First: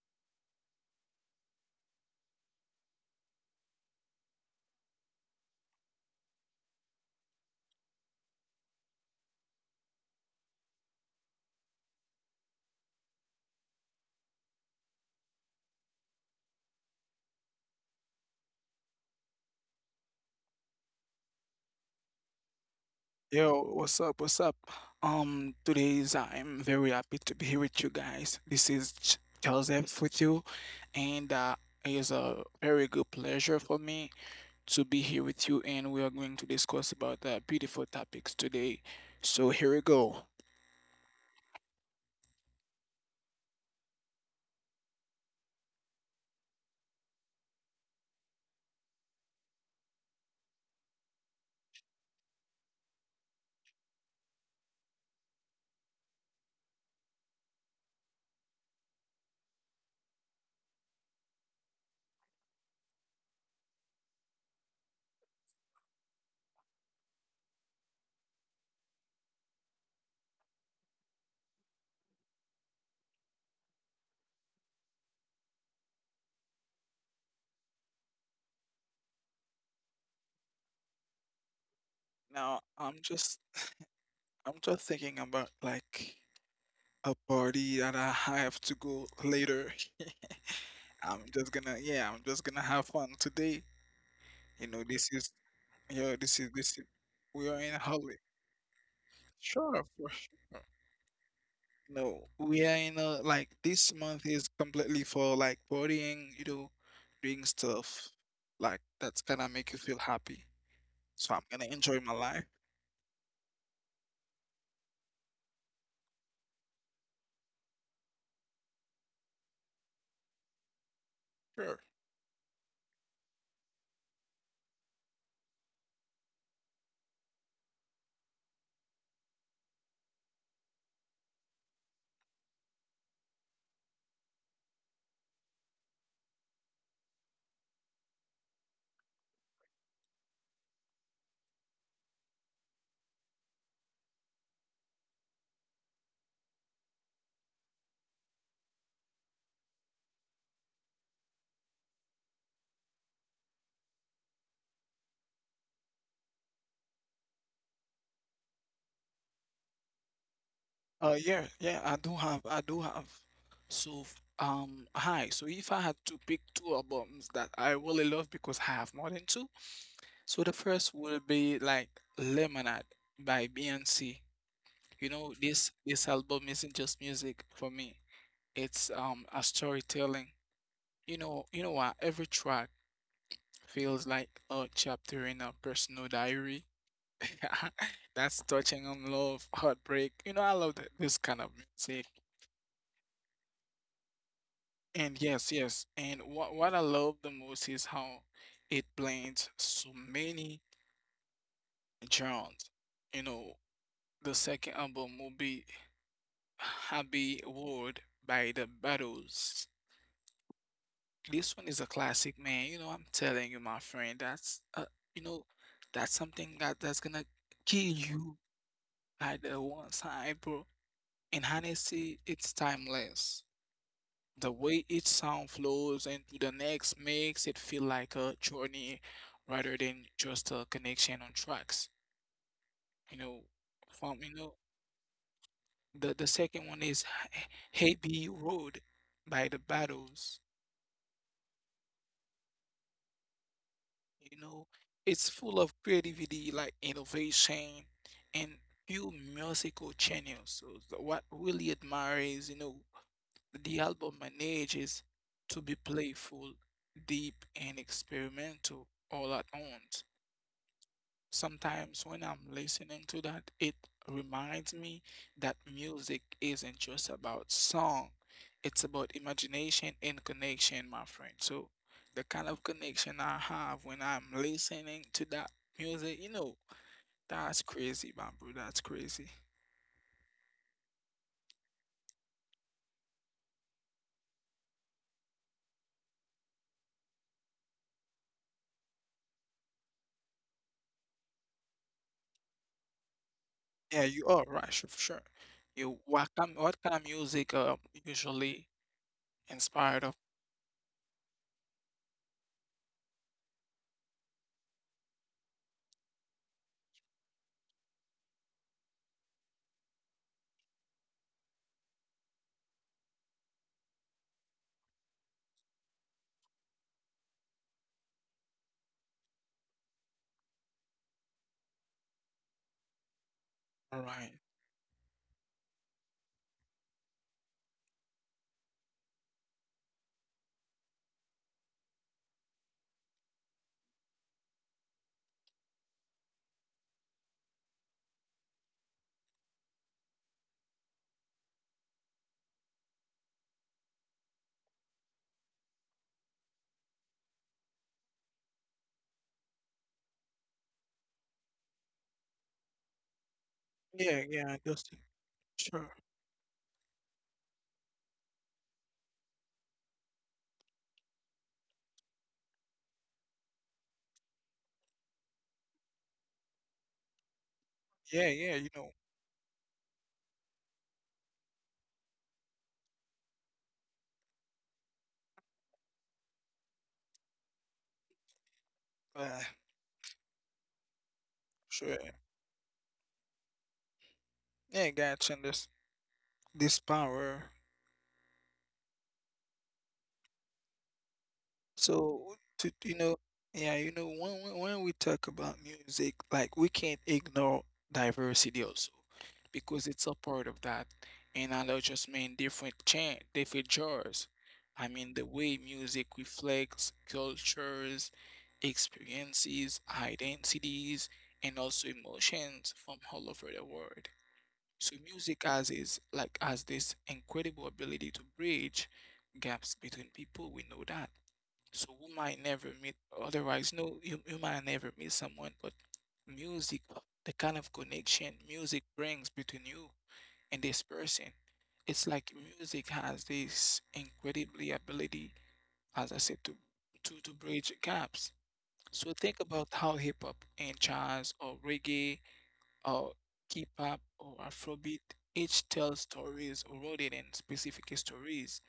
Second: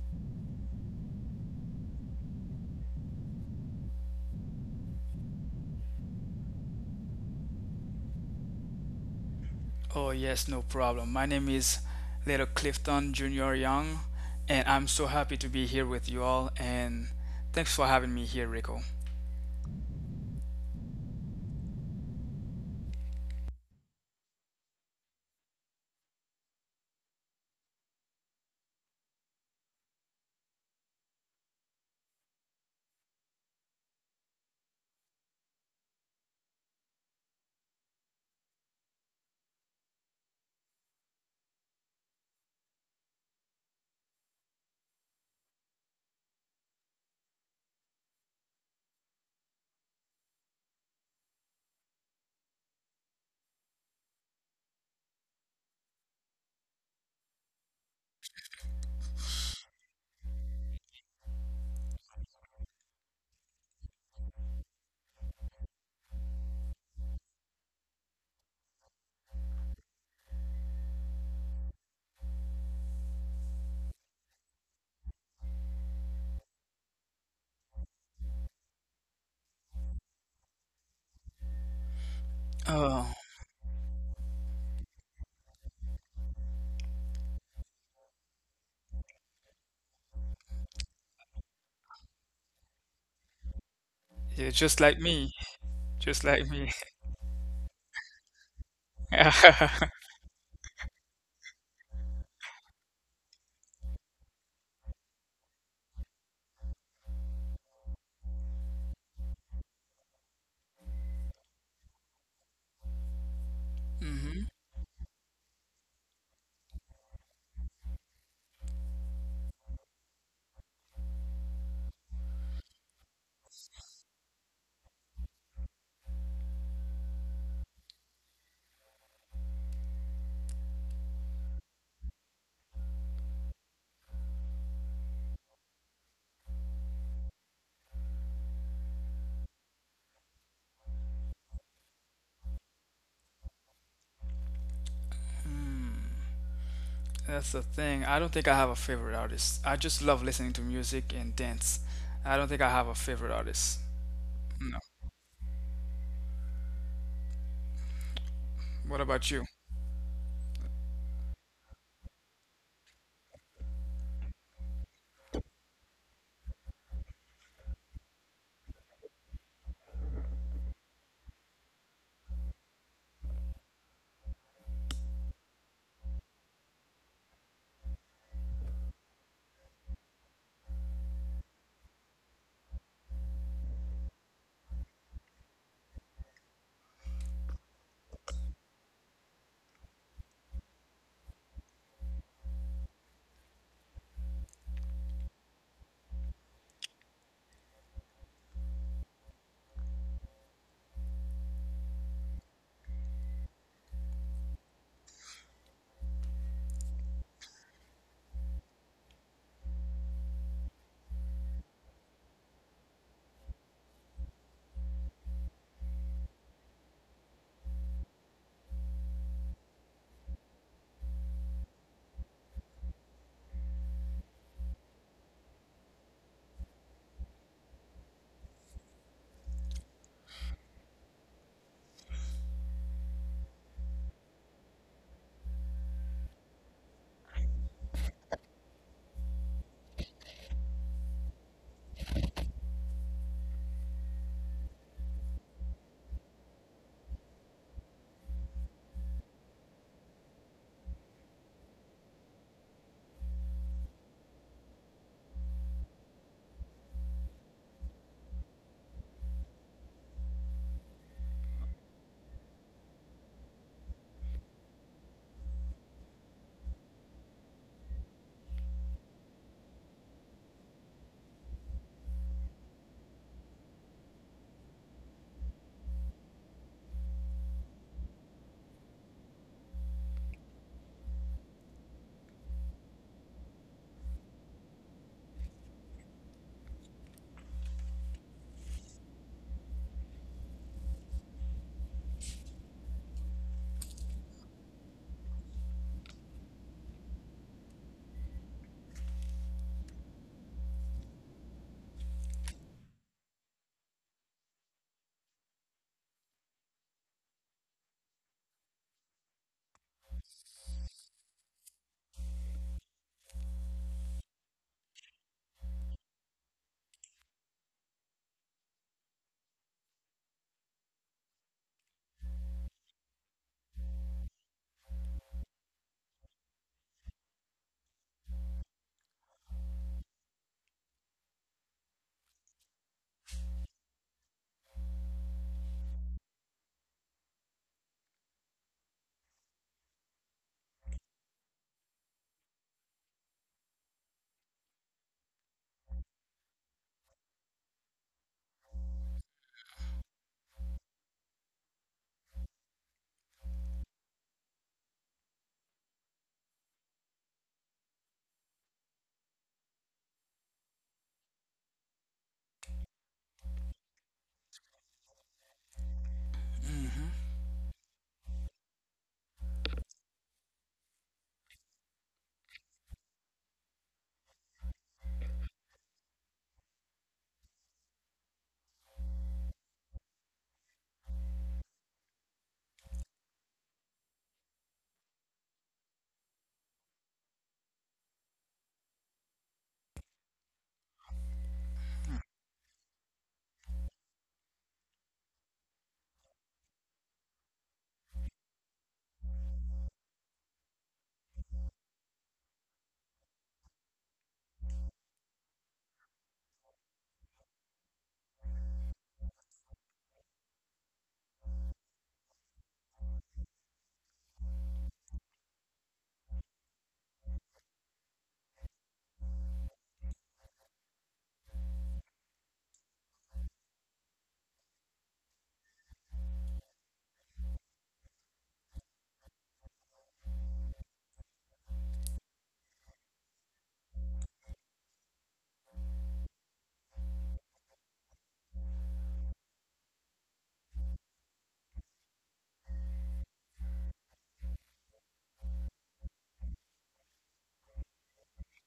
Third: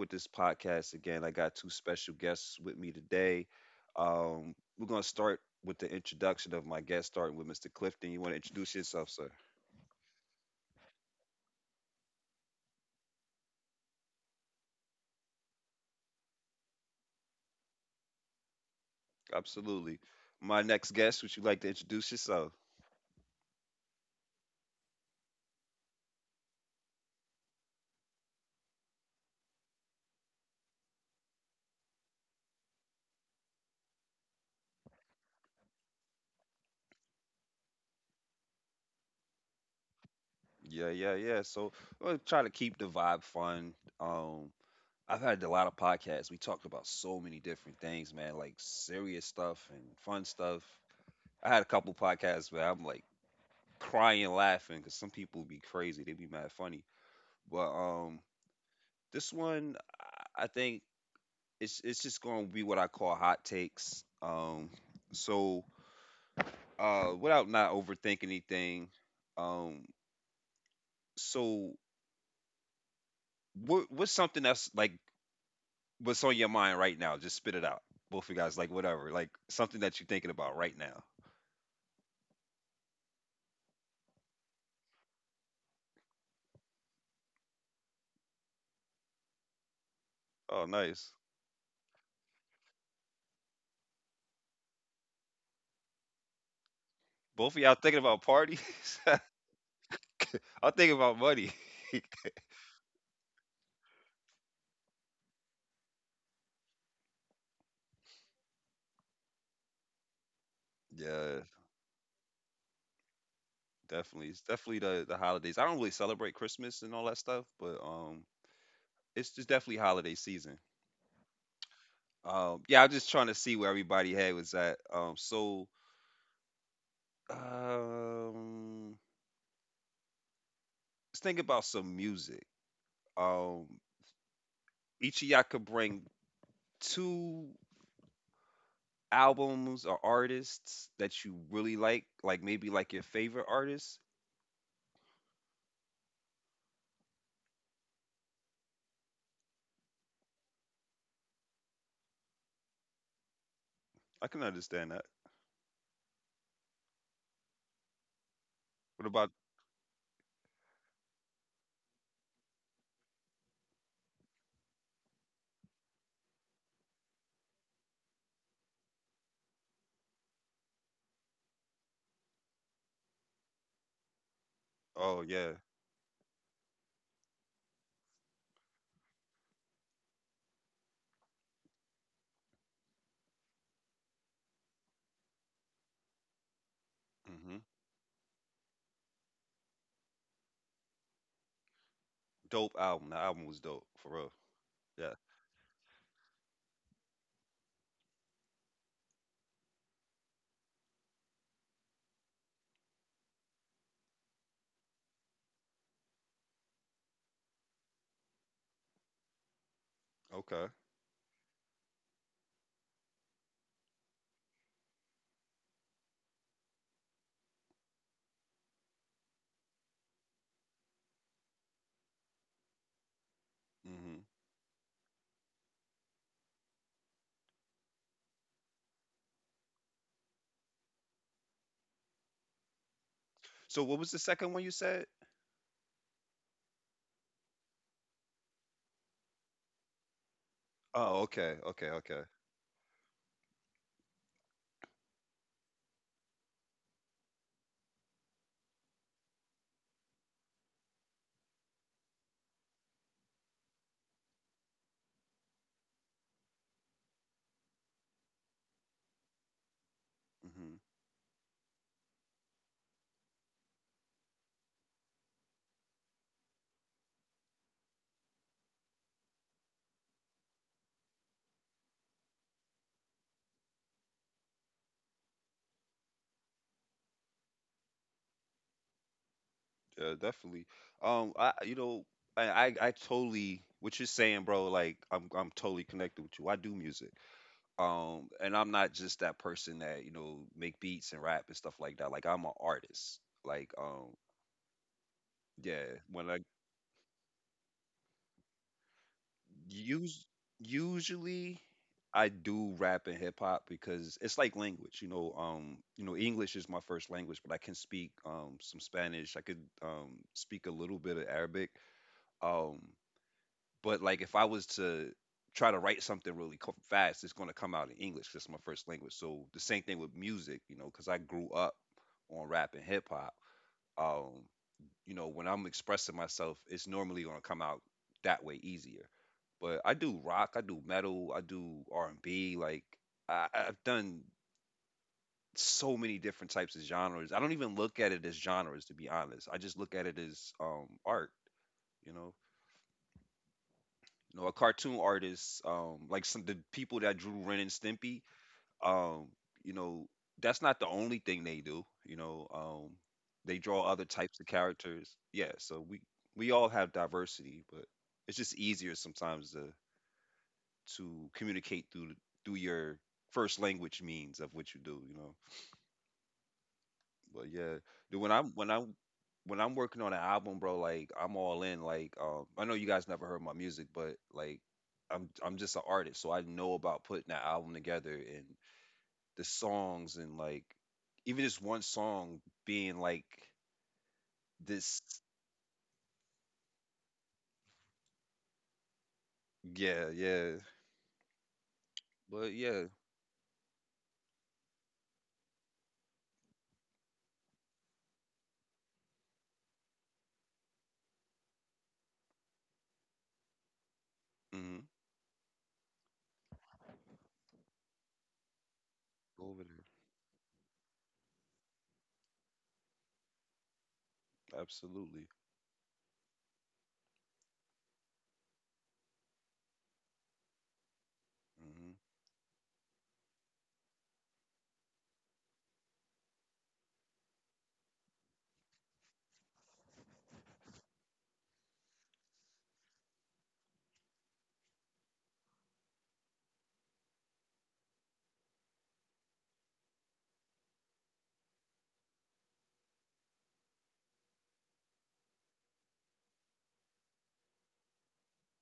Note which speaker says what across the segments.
Speaker 1: with this podcast again. I got two special guests with me today. We're going to start with the introduction of my guest, starting with Mr. Clifton. You want to introduce yourself, sir?
Speaker 2: Oh, yes, no problem. My name is Little Clifton Junior Young, and I'm so happy to be here with you all. And thanks for having me here, Rico.
Speaker 1: Absolutely. My next guest, would you like to introduce yourself?
Speaker 3: Yo, what's up? What's up? Today is I'm very happy to be here with you guys. Joseph with you, and it is a very good pleasure for me to be here with you. And we are going to discuss about beautiful topics today. So here we go.
Speaker 1: Yeah, yeah, yeah. So we am going try to keep the vibe fun. Um, I've had a lot of podcasts. We talked about so many different things, man, like serious stuff and fun stuff. I had a couple podcasts where I'm like crying laughing because some people be crazy, they be mad funny, but this one, i I think it's just gonna be what I call hot takes. So without not overthinking anything. Um so what's something that's like, what's on your mind right now? Just spit it out. Both of you guys, like whatever, like something that you're thinking about right now.
Speaker 3: Now I'm
Speaker 2: Oh,
Speaker 3: just I'm just thinking about like a party that I have to go later.
Speaker 1: Oh,
Speaker 3: I'm
Speaker 1: nice.
Speaker 3: just gonna yeah, I'm just gonna have fun today.
Speaker 2: yeah,
Speaker 3: You
Speaker 2: just
Speaker 3: know
Speaker 2: like
Speaker 3: this is
Speaker 2: me,
Speaker 3: Yo,
Speaker 2: just
Speaker 3: this is
Speaker 2: like me.
Speaker 3: this. is- We are
Speaker 1: Both of
Speaker 3: in a
Speaker 1: y'all thinking
Speaker 3: holiday.
Speaker 1: about parties.
Speaker 3: Sure,
Speaker 2: hmm
Speaker 3: for sure.
Speaker 1: I'm thinking about money.
Speaker 3: No, we are in a like this month is completely for like partying, you know, doing stuff like that's gonna make you feel happy. So I'm
Speaker 1: Yeah.
Speaker 3: gonna enjoy my life.
Speaker 1: Definitely. It's definitely the holidays. I don't really celebrate Christmas and all that stuff, but it's just definitely holiday season.
Speaker 3: Sure.
Speaker 1: Yeah, I'm just trying to see where everybody had was at. Um let's think about some music. Um each of y'all could bring two albums or artists that you really like maybe like your favorite artist.
Speaker 2: That's the thing. I don't think I have a favorite artist. I just love listening to music and dance. I don't think I have a favorite artist.
Speaker 1: I can
Speaker 2: No.
Speaker 1: understand that.
Speaker 2: What
Speaker 1: What about?
Speaker 2: about you?
Speaker 3: Yeah, yeah. I do have. Hi. So if I had to pick two albums that I really love because I have more than two, so the first will be like Lemonade by Beyonce. You
Speaker 1: Oh,
Speaker 3: know,
Speaker 1: yeah.
Speaker 3: this album isn't just music for me. It's a storytelling. You know what? Every track feels like a chapter in a personal diary.
Speaker 1: Mhm.
Speaker 3: That's touching on love, heartbreak. This kind of music.
Speaker 1: Dope album. The album was dope for real. Yeah.
Speaker 3: And yes, yes. And what I love the most is how it blends so many genres. You know, the second album will be Happy World by The Battles.
Speaker 1: Okay.
Speaker 3: This one is a classic, man. You know, I'm telling you, my friend, you know, that's something that that's gonna kill you at the one side, bro. And honestly, it's timeless.
Speaker 1: Mm-hmm.
Speaker 3: The way each sound flows into the next makes it feel like a journey rather than just a connection on tracks. You know,
Speaker 1: So what
Speaker 3: from
Speaker 1: was the
Speaker 3: you know,
Speaker 1: second one you said?
Speaker 3: the second one is Hey Be Road by the Battles.
Speaker 1: Oh, okay, okay, okay.
Speaker 3: You know, it's full of creativity, like innovation and few musical channels. So, what really admire is, you know, the album manages to be playful, deep, and experimental all at once.
Speaker 1: Hmm.
Speaker 3: Sometimes when I'm listening to that, it reminds me that music isn't just about song. It's about imagination and connection, my friend. So the kind of connection I have when I'm listening to that music, you know, that's crazy, man, bro. That's crazy.
Speaker 1: Yeah, definitely. I, I totally what you're saying, bro. Like I'm totally connected with you. I do music. And I'm not just that person that make beats and rap and stuff like that. Like I'm an artist. Like
Speaker 3: Yeah,
Speaker 1: um,
Speaker 3: you are right, sure, for sure.
Speaker 1: yeah.
Speaker 3: You what kind what kind of music usually inspired of
Speaker 1: Us- usually I do rap and hip hop because it's like language, you know. You know, English is my first language, but I can speak some Spanish. I could speak a little bit of Arabic. Um, but like if I was to try to write something really fast, it's going to come out in English. 'Cause it's my first language. So the same thing with music, you know, because I grew up on rap and hip hop.
Speaker 3: Orion?
Speaker 1: Um you know, when I'm expressing myself, it's normally gonna come out that way easier. But I do rock, I do metal, I do R and B. Like I've done so many different types of genres. I don't even look at it as genres, to be honest. I just look at it as art. You know, a cartoon artist, like some the people that drew Ren and Stimpy. um, you know, that's not the only thing they do. You know, they draw other
Speaker 3: Yeah,
Speaker 1: types of
Speaker 3: yeah, just
Speaker 1: characters. Yeah,
Speaker 3: sure.
Speaker 1: so we all have diversity, but it's just easier sometimes to communicate through your first language means of what you do. You know,
Speaker 2: hmm
Speaker 1: but yeah, dude,
Speaker 3: Yeah,
Speaker 1: when I'm
Speaker 3: yeah,
Speaker 1: when
Speaker 3: you
Speaker 1: I'm
Speaker 3: know,
Speaker 1: when I'm working on an album, bro, like I'm all in. Like, I know you guys never heard my music, but like, I'm just an artist, so I know about putting that album together and
Speaker 3: uh,
Speaker 1: the songs and like even this one
Speaker 3: sure.
Speaker 1: song being like
Speaker 3: Yeah,
Speaker 1: this.
Speaker 3: guy, and this power.
Speaker 1: Yeah, yeah.
Speaker 3: So,
Speaker 1: But
Speaker 3: to,
Speaker 1: yeah.
Speaker 3: you know, yeah, you know, when when we talk about music, like we can't ignore diversity also, because it's a part of that. And I know just mean different genres.
Speaker 1: Mm-hmm.
Speaker 3: I mean the way music reflects cultures,
Speaker 1: Go over
Speaker 3: experiences,
Speaker 1: there.
Speaker 3: identities, and also emotions from all over the world. So
Speaker 1: Absolutely.
Speaker 3: music has is like has this incredible ability to bridge gaps between people. We know that so
Speaker 1: Hmm.
Speaker 3: we might never meet otherwise. No, you might never meet someone, but music, the kind of connection music brings between you and this person, it's like music has this incredibly ability, as I said, to bridge gaps. So think about how hip hop and jazz or reggae or K-pop or Afrobeat each tells stories rooted in specific histories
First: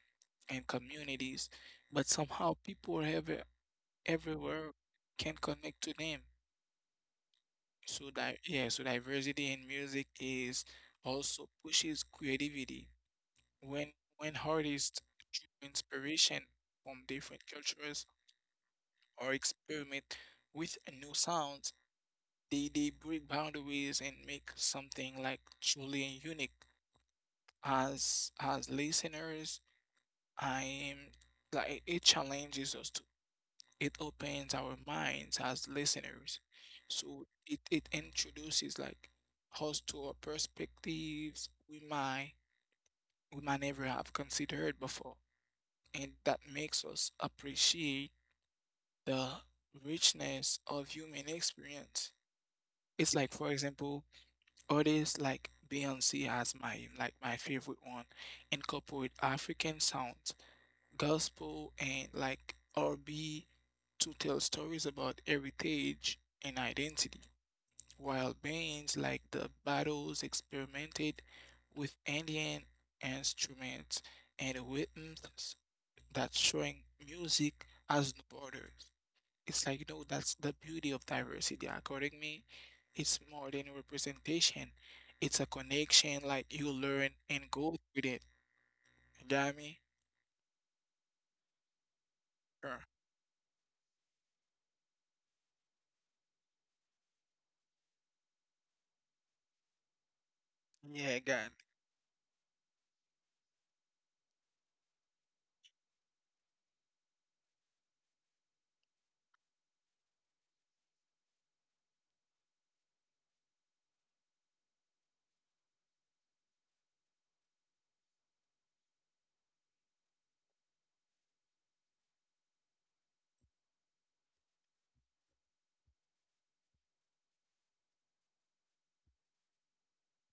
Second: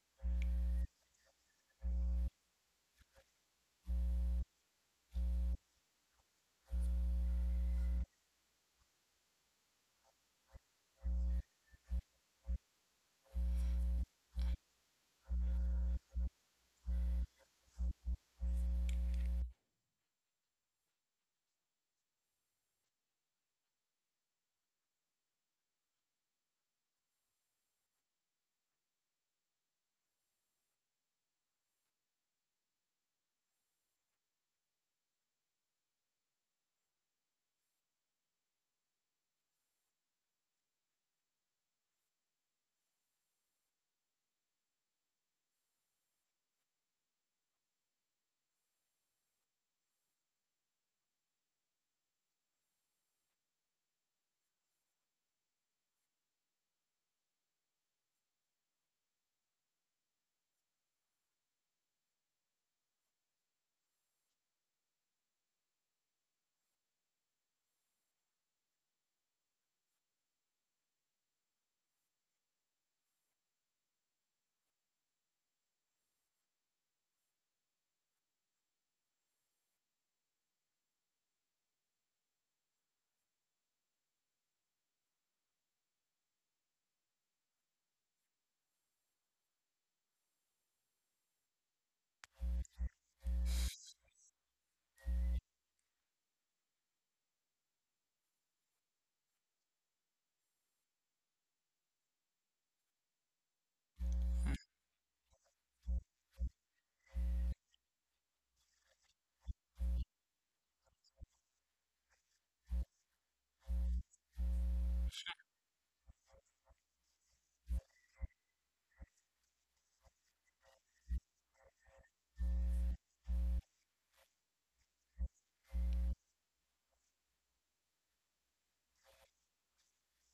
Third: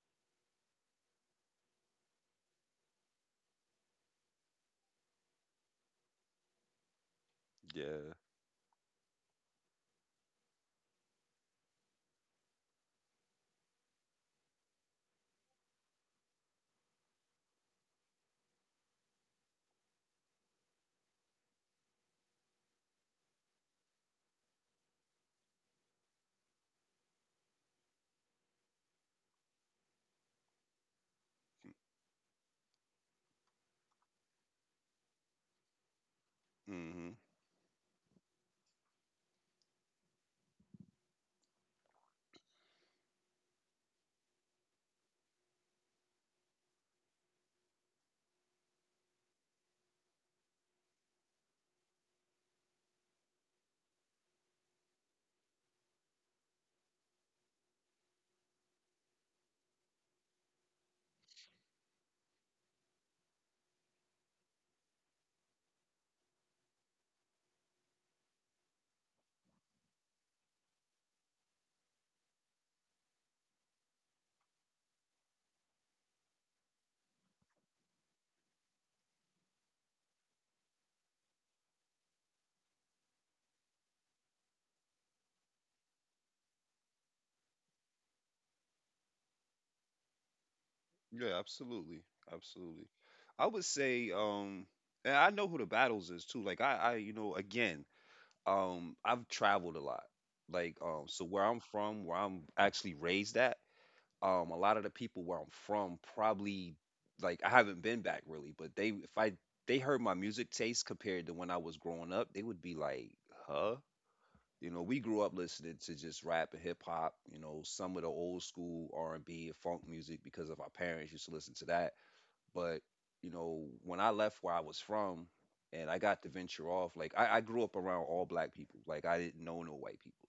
Speaker 3: and communities, but somehow people have a, everywhere can connect to them. So
Speaker 1: Yeah.
Speaker 3: that yeah, so diversity in music is also pushes creativity. When when artists draw inspiration from different cultures or experiment with new sounds, they break boundaries and make something like truly unique. As listeners, I am like it challenges us it opens our minds as listeners.
Speaker 1: Hmm.
Speaker 3: So it introduces like us to our perspectives we might never have considered before. And that makes us appreciate the richness of human experience. It's like for example, artists like Beyonce as my like my favorite one incorporate African sounds gospel and like R&B to tell stories about heritage and identity, while bands like the Battles experimented with Indian instruments and rhythms that showing music as no borders. It's like, you know, that's the beauty of diversity. According to me, it's more than a representation. It's a connection like you learn and go with it. You got me?
Speaker 1: Yeah, absolutely,
Speaker 3: Sure.
Speaker 1: absolutely. I would say, and I know who the battles is too. Like again, I've traveled a lot. Like,
Speaker 3: Yeah, I
Speaker 1: so where
Speaker 3: got
Speaker 1: I'm from, where I'm actually raised at, a lot of the people where I'm from probably, like I haven't been back really, but they, if I they heard my music taste compared to when I was growing up, they would be like, "Huh?" You know, we grew up listening to just rap and hip hop, you know, some of the old school R&B and B and funk music because of our parents used to listen to that, but you know, when I left where I was from and I got to venture off, like I grew up around all black people. Like I didn't know no white people.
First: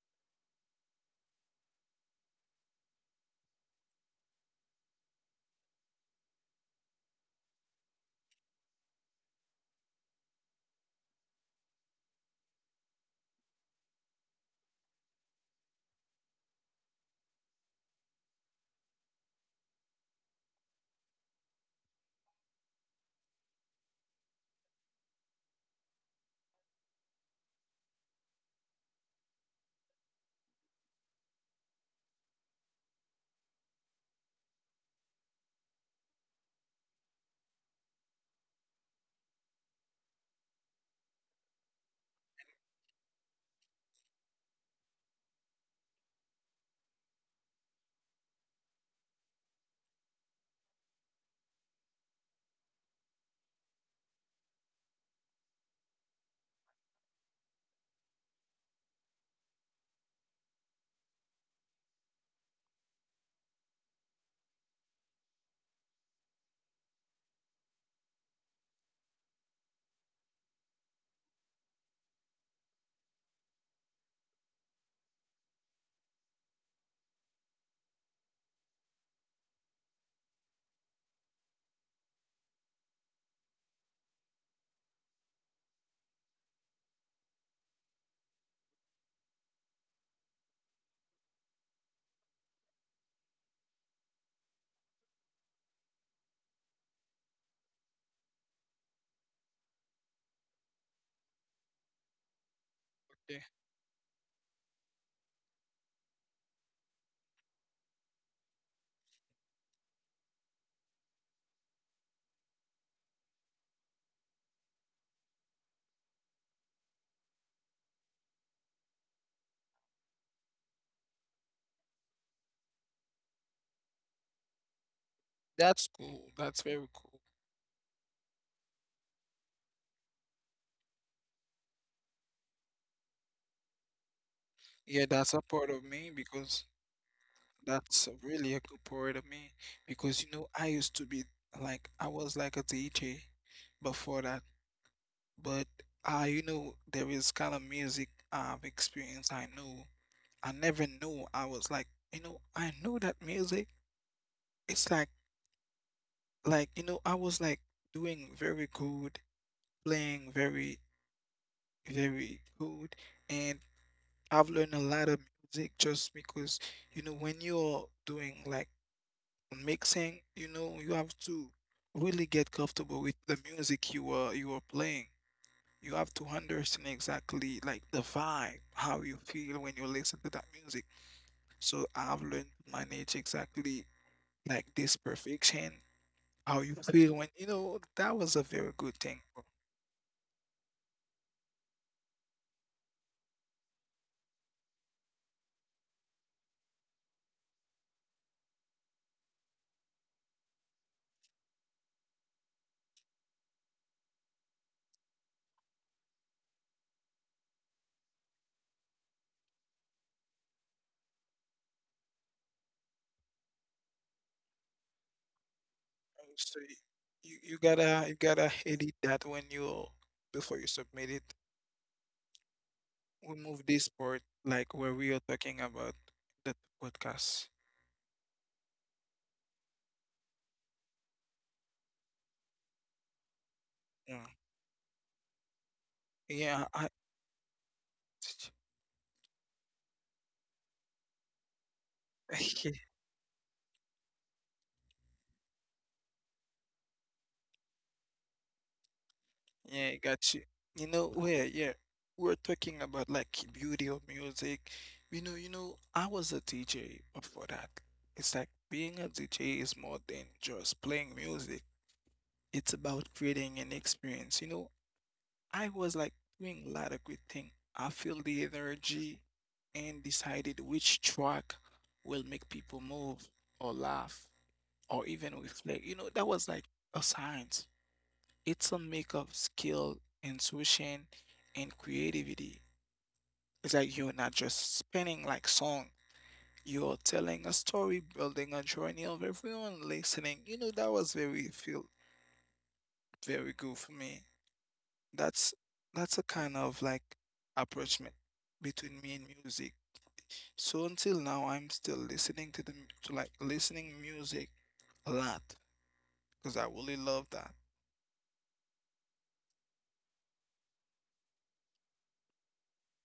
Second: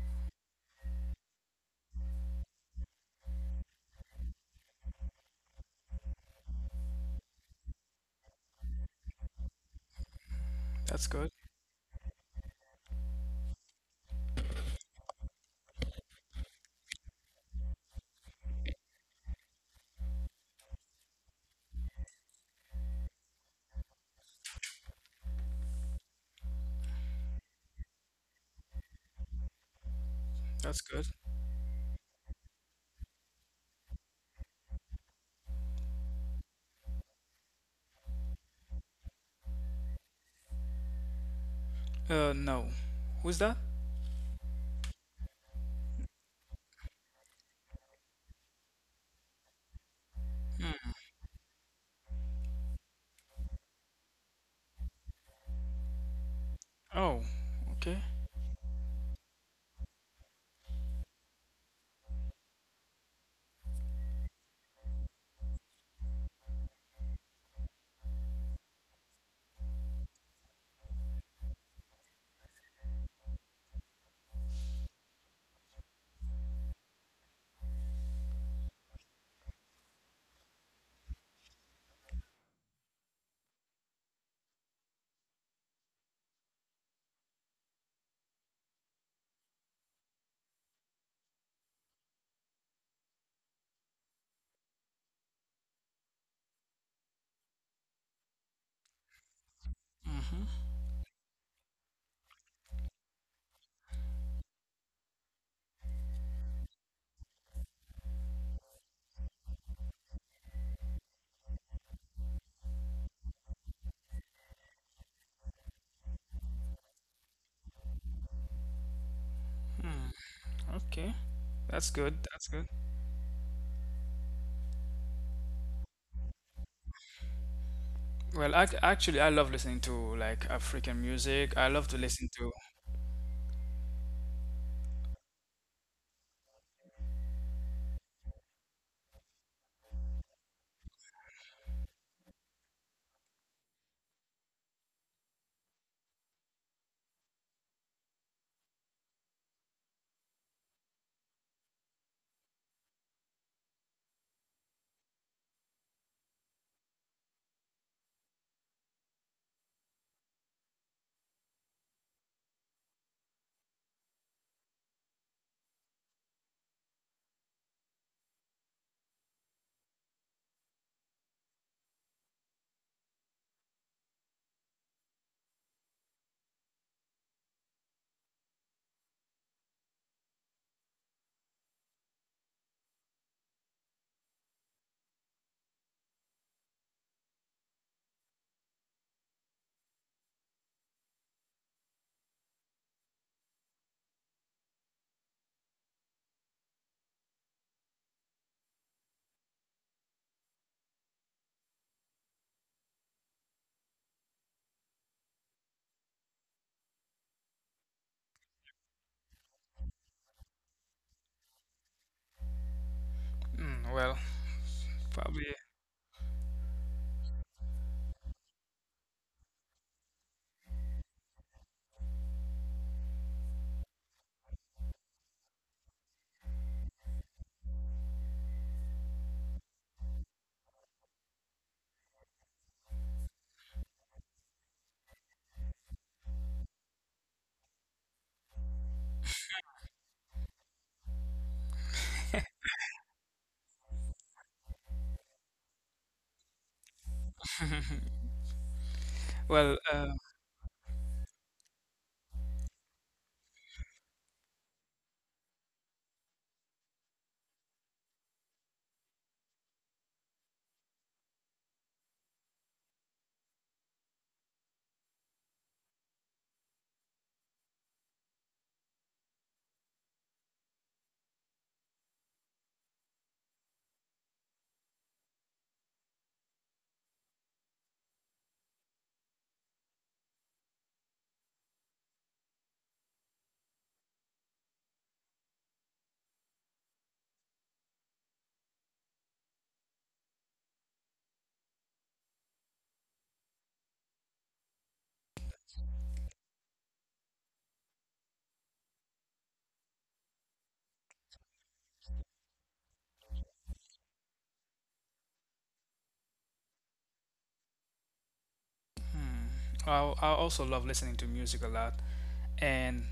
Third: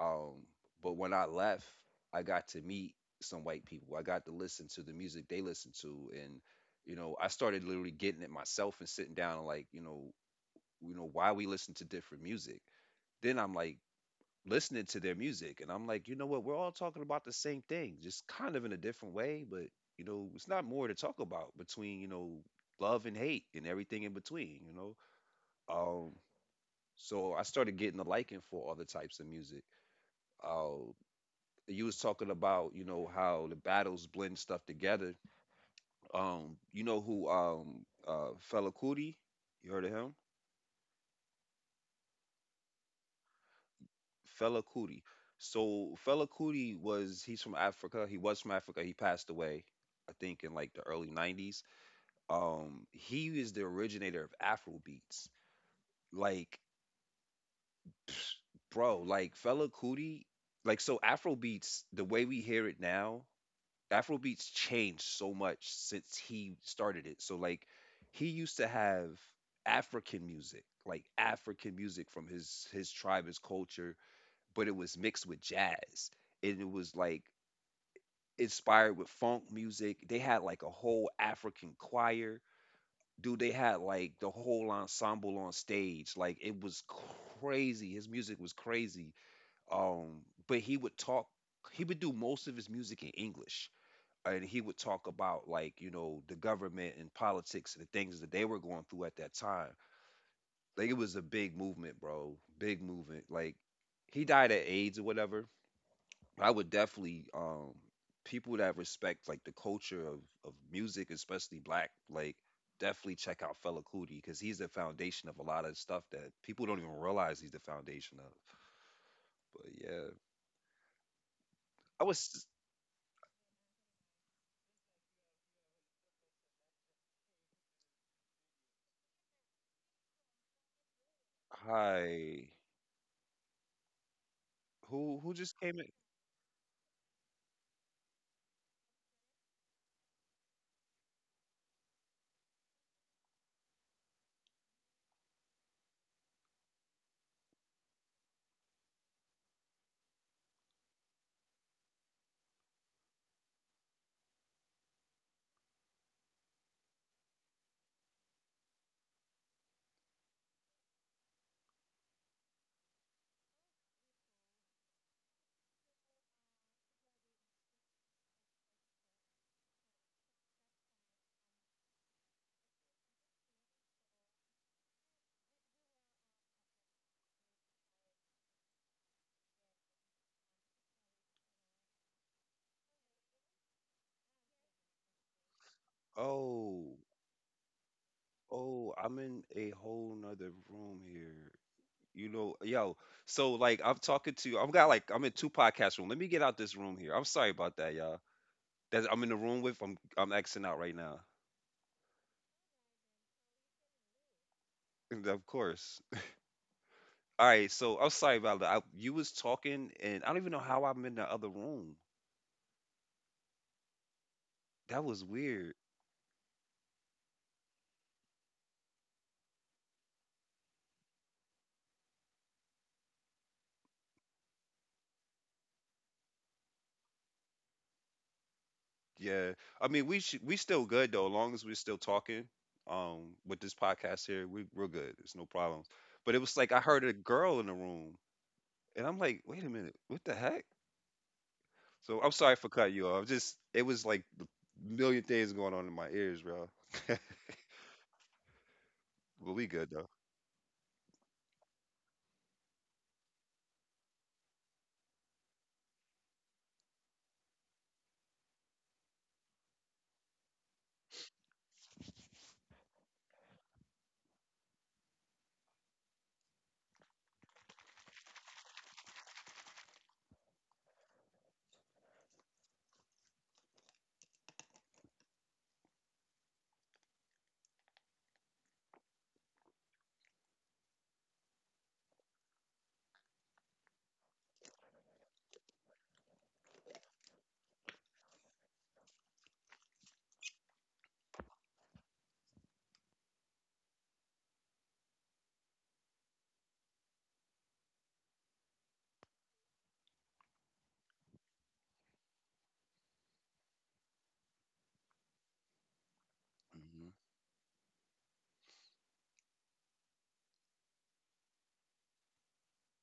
Speaker 1: Um, but when I left, I got to meet some white people. I got to listen to the music they listened to, and you know, I started literally getting it myself and sitting down and like, you
Speaker 2: That's
Speaker 1: know why
Speaker 2: good.
Speaker 1: we listen to different music. Then I'm like listening to their music, and I'm like, you know what? We're all talking about the same thing, just kind of in a different way, but you know, it's not more to talk about between love and hate and everything in between. You know, um, so I started getting a liking for other types of music. Uh,
Speaker 2: That's good.
Speaker 1: you was talking about, you know, how the battles blend stuff together. You know who fella Kuti, you heard of him?
Speaker 2: No. Who's that?
Speaker 1: Fela Kuti. So Fela Kuti was he's from Africa. He was from Africa. He passed away, I think, in like the early 90s. He is the originator of Afro beats, like
Speaker 2: Oh, okay.
Speaker 1: bro, like Fela Kuti. Like, so Afro beats the way we hear it now, Afrobeats changed so much since he started it. So like he used to have African music, like African music from his tribe, his culture, but it was mixed with jazz. And it was like inspired with funk music. They had like a whole African choir. Dude, they had like the whole ensemble on stage. Like it was crazy. His music was crazy. Um, but he would do most of his music in English, and he would talk about, like, you know, the government and politics and the things that they were going through at that time.
Speaker 2: hmm
Speaker 1: Like it was a big movement, bro. Big movement.
Speaker 3: it.
Speaker 1: Like he died at aids or whatever. I would definitely, people that respect like the culture of music, especially black, like definitely check out Fela Kuti because he's the foundation of a lot of stuff that people don't even realize he's the foundation of. But
Speaker 2: Hmm.
Speaker 1: yeah,
Speaker 2: Okay. That's
Speaker 1: I
Speaker 2: good.
Speaker 1: was—
Speaker 2: That's good.
Speaker 3: That's cool. That's very cool.
Speaker 2: Well, ac actually, I love listening to like African music. I love to listen
Speaker 1: Hi.
Speaker 2: to,
Speaker 3: Yeah,
Speaker 1: who
Speaker 3: that's
Speaker 1: who
Speaker 3: a
Speaker 1: just
Speaker 3: part
Speaker 1: came
Speaker 3: of
Speaker 1: in?
Speaker 3: me because that's a really a good part of me because you know I used to be I was like a DJ before that, but you know there is kind of music I've experienced. I know I never knew I was like you know I know that music. It's like you know I was like doing very good, playing very good, and I've learned a lot of music just because, you know, when you're doing like mixing, you know, you have to really get comfortable with the music you are playing. You have to understand exactly like the vibe, how you feel when you listen to that music. So I've learned to manage exactly like this perfection, how you
Speaker 1: Oh.
Speaker 3: feel when, you know, that was a very good
Speaker 1: Oh,
Speaker 3: thing.
Speaker 1: I'm in a whole nother room here. You know, yo, so like I'm talking to you. I've got, like, I'm in two podcast room. Let me get out this room here. I'm sorry about that, y'all. That I'm in the room with. I'm Xing out right now. Of course. All right, so I'm sorry about that. You was talking, and I don't even know how I'm in the other room.
Speaker 2: mm, well,
Speaker 1: That was
Speaker 2: probably,
Speaker 1: weird.
Speaker 3: So y- you gotta you gotta edit that when you before you submit it. Remove this part like where we are talking about the podcast.
Speaker 1: Yeah, I mean we should, we still good though, as long as we're still talking. With this podcast
Speaker 3: Yeah.
Speaker 1: here, we're good. It's no problems. But it was like
Speaker 3: Yeah,
Speaker 1: I
Speaker 3: I
Speaker 1: heard a girl in the room. And I'm like, wait a minute, what the heck? So I'm sorry for cutting you off. Just it was like a million things going on in my ears, bro. But we
Speaker 2: well,
Speaker 1: good
Speaker 3: yeah,
Speaker 1: though.
Speaker 3: I got you. You know where yeah. We're talking about like beauty of music. You know, I was a DJ before that. It's like being a DJ is more than just playing music. It's about creating an experience, you know, I was like doing a lot of good things. I feel the energy and decided which track will make people move or laugh or even reflect. You know, that was like a science. It's a make of skill, intuition, and creativity. It's like you're not just spinning like song. You're telling a story, building a journey of everyone listening. You know, that was very feel very good for me. That's that's a kind of like approachment between me and music. So until now, I'm still listening to to like listening music a lot because I really
Speaker 1: Hmm.
Speaker 3: love that.
Speaker 2: hmm, I, I also love listening to music a lot. And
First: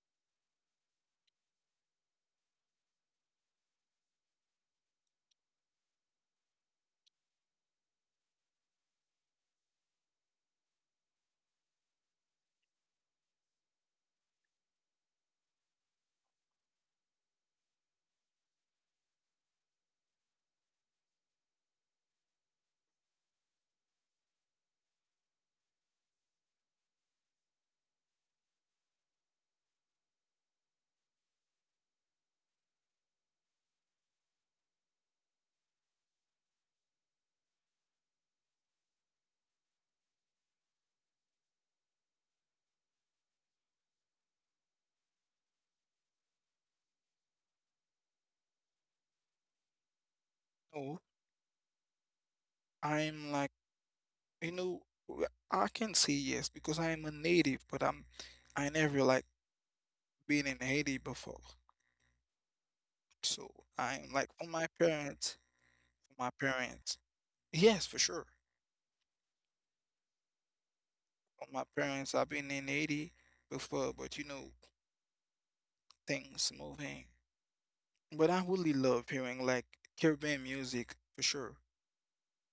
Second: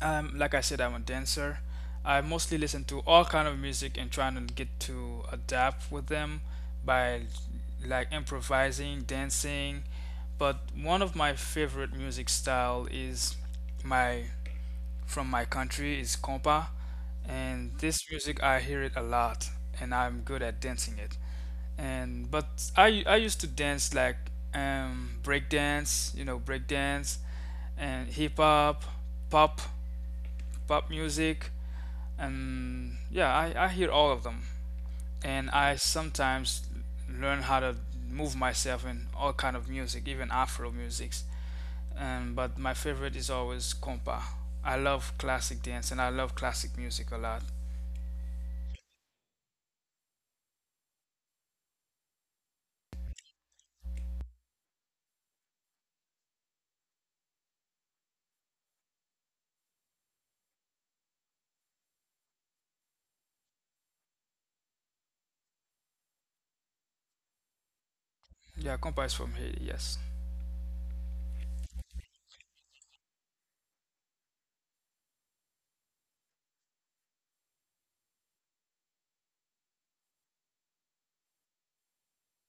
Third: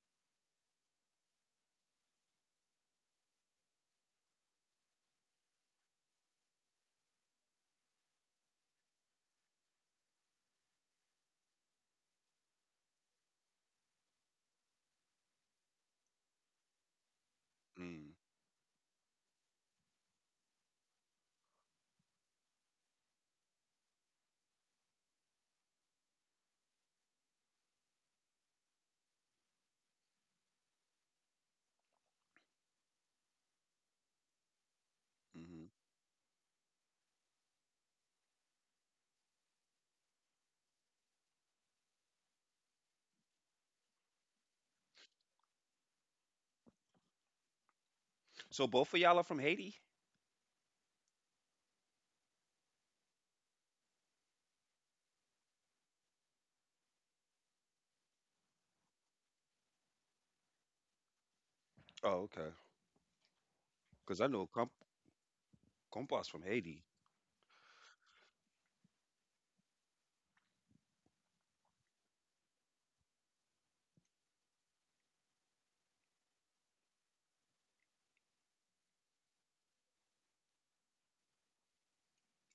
Speaker 2: like I said, I'm a dancer. I mostly listen to all kind of music and trying to get to adapt with them by like improvising, dancing. But one of my favorite music style is my from my country is compa. And
Speaker 1: Mm.
Speaker 2: this music I hear it a lot, and I'm good at dancing it. And but I used to dance like break dance, you know, break dance and hip hop, pop, pop music. And yeah, I hear all of them, and
Speaker 1: Mm-hmm.
Speaker 2: I sometimes learn how to move myself in all kind of music, even afro musics. But my favorite is always compa. I love classic dance, and I love classic music a lot.
Speaker 1: So both of y'all are from Haiti?
Speaker 3: No, I'm like you know w- I can say yes because I'm a native, but I'm I never like been in Haiti before.
Speaker 1: Oh, okay.
Speaker 3: So I'm
Speaker 1: Because I
Speaker 3: like
Speaker 1: know
Speaker 3: for
Speaker 1: compas
Speaker 3: my
Speaker 1: from Haiti.
Speaker 3: parents, yes for sure.
Speaker 2: Yeah, compa is from Haiti, yes.
Speaker 3: On my parents. I've been in Haiti before, but you know, things moving. But I really love hearing like Caribbean music for sure.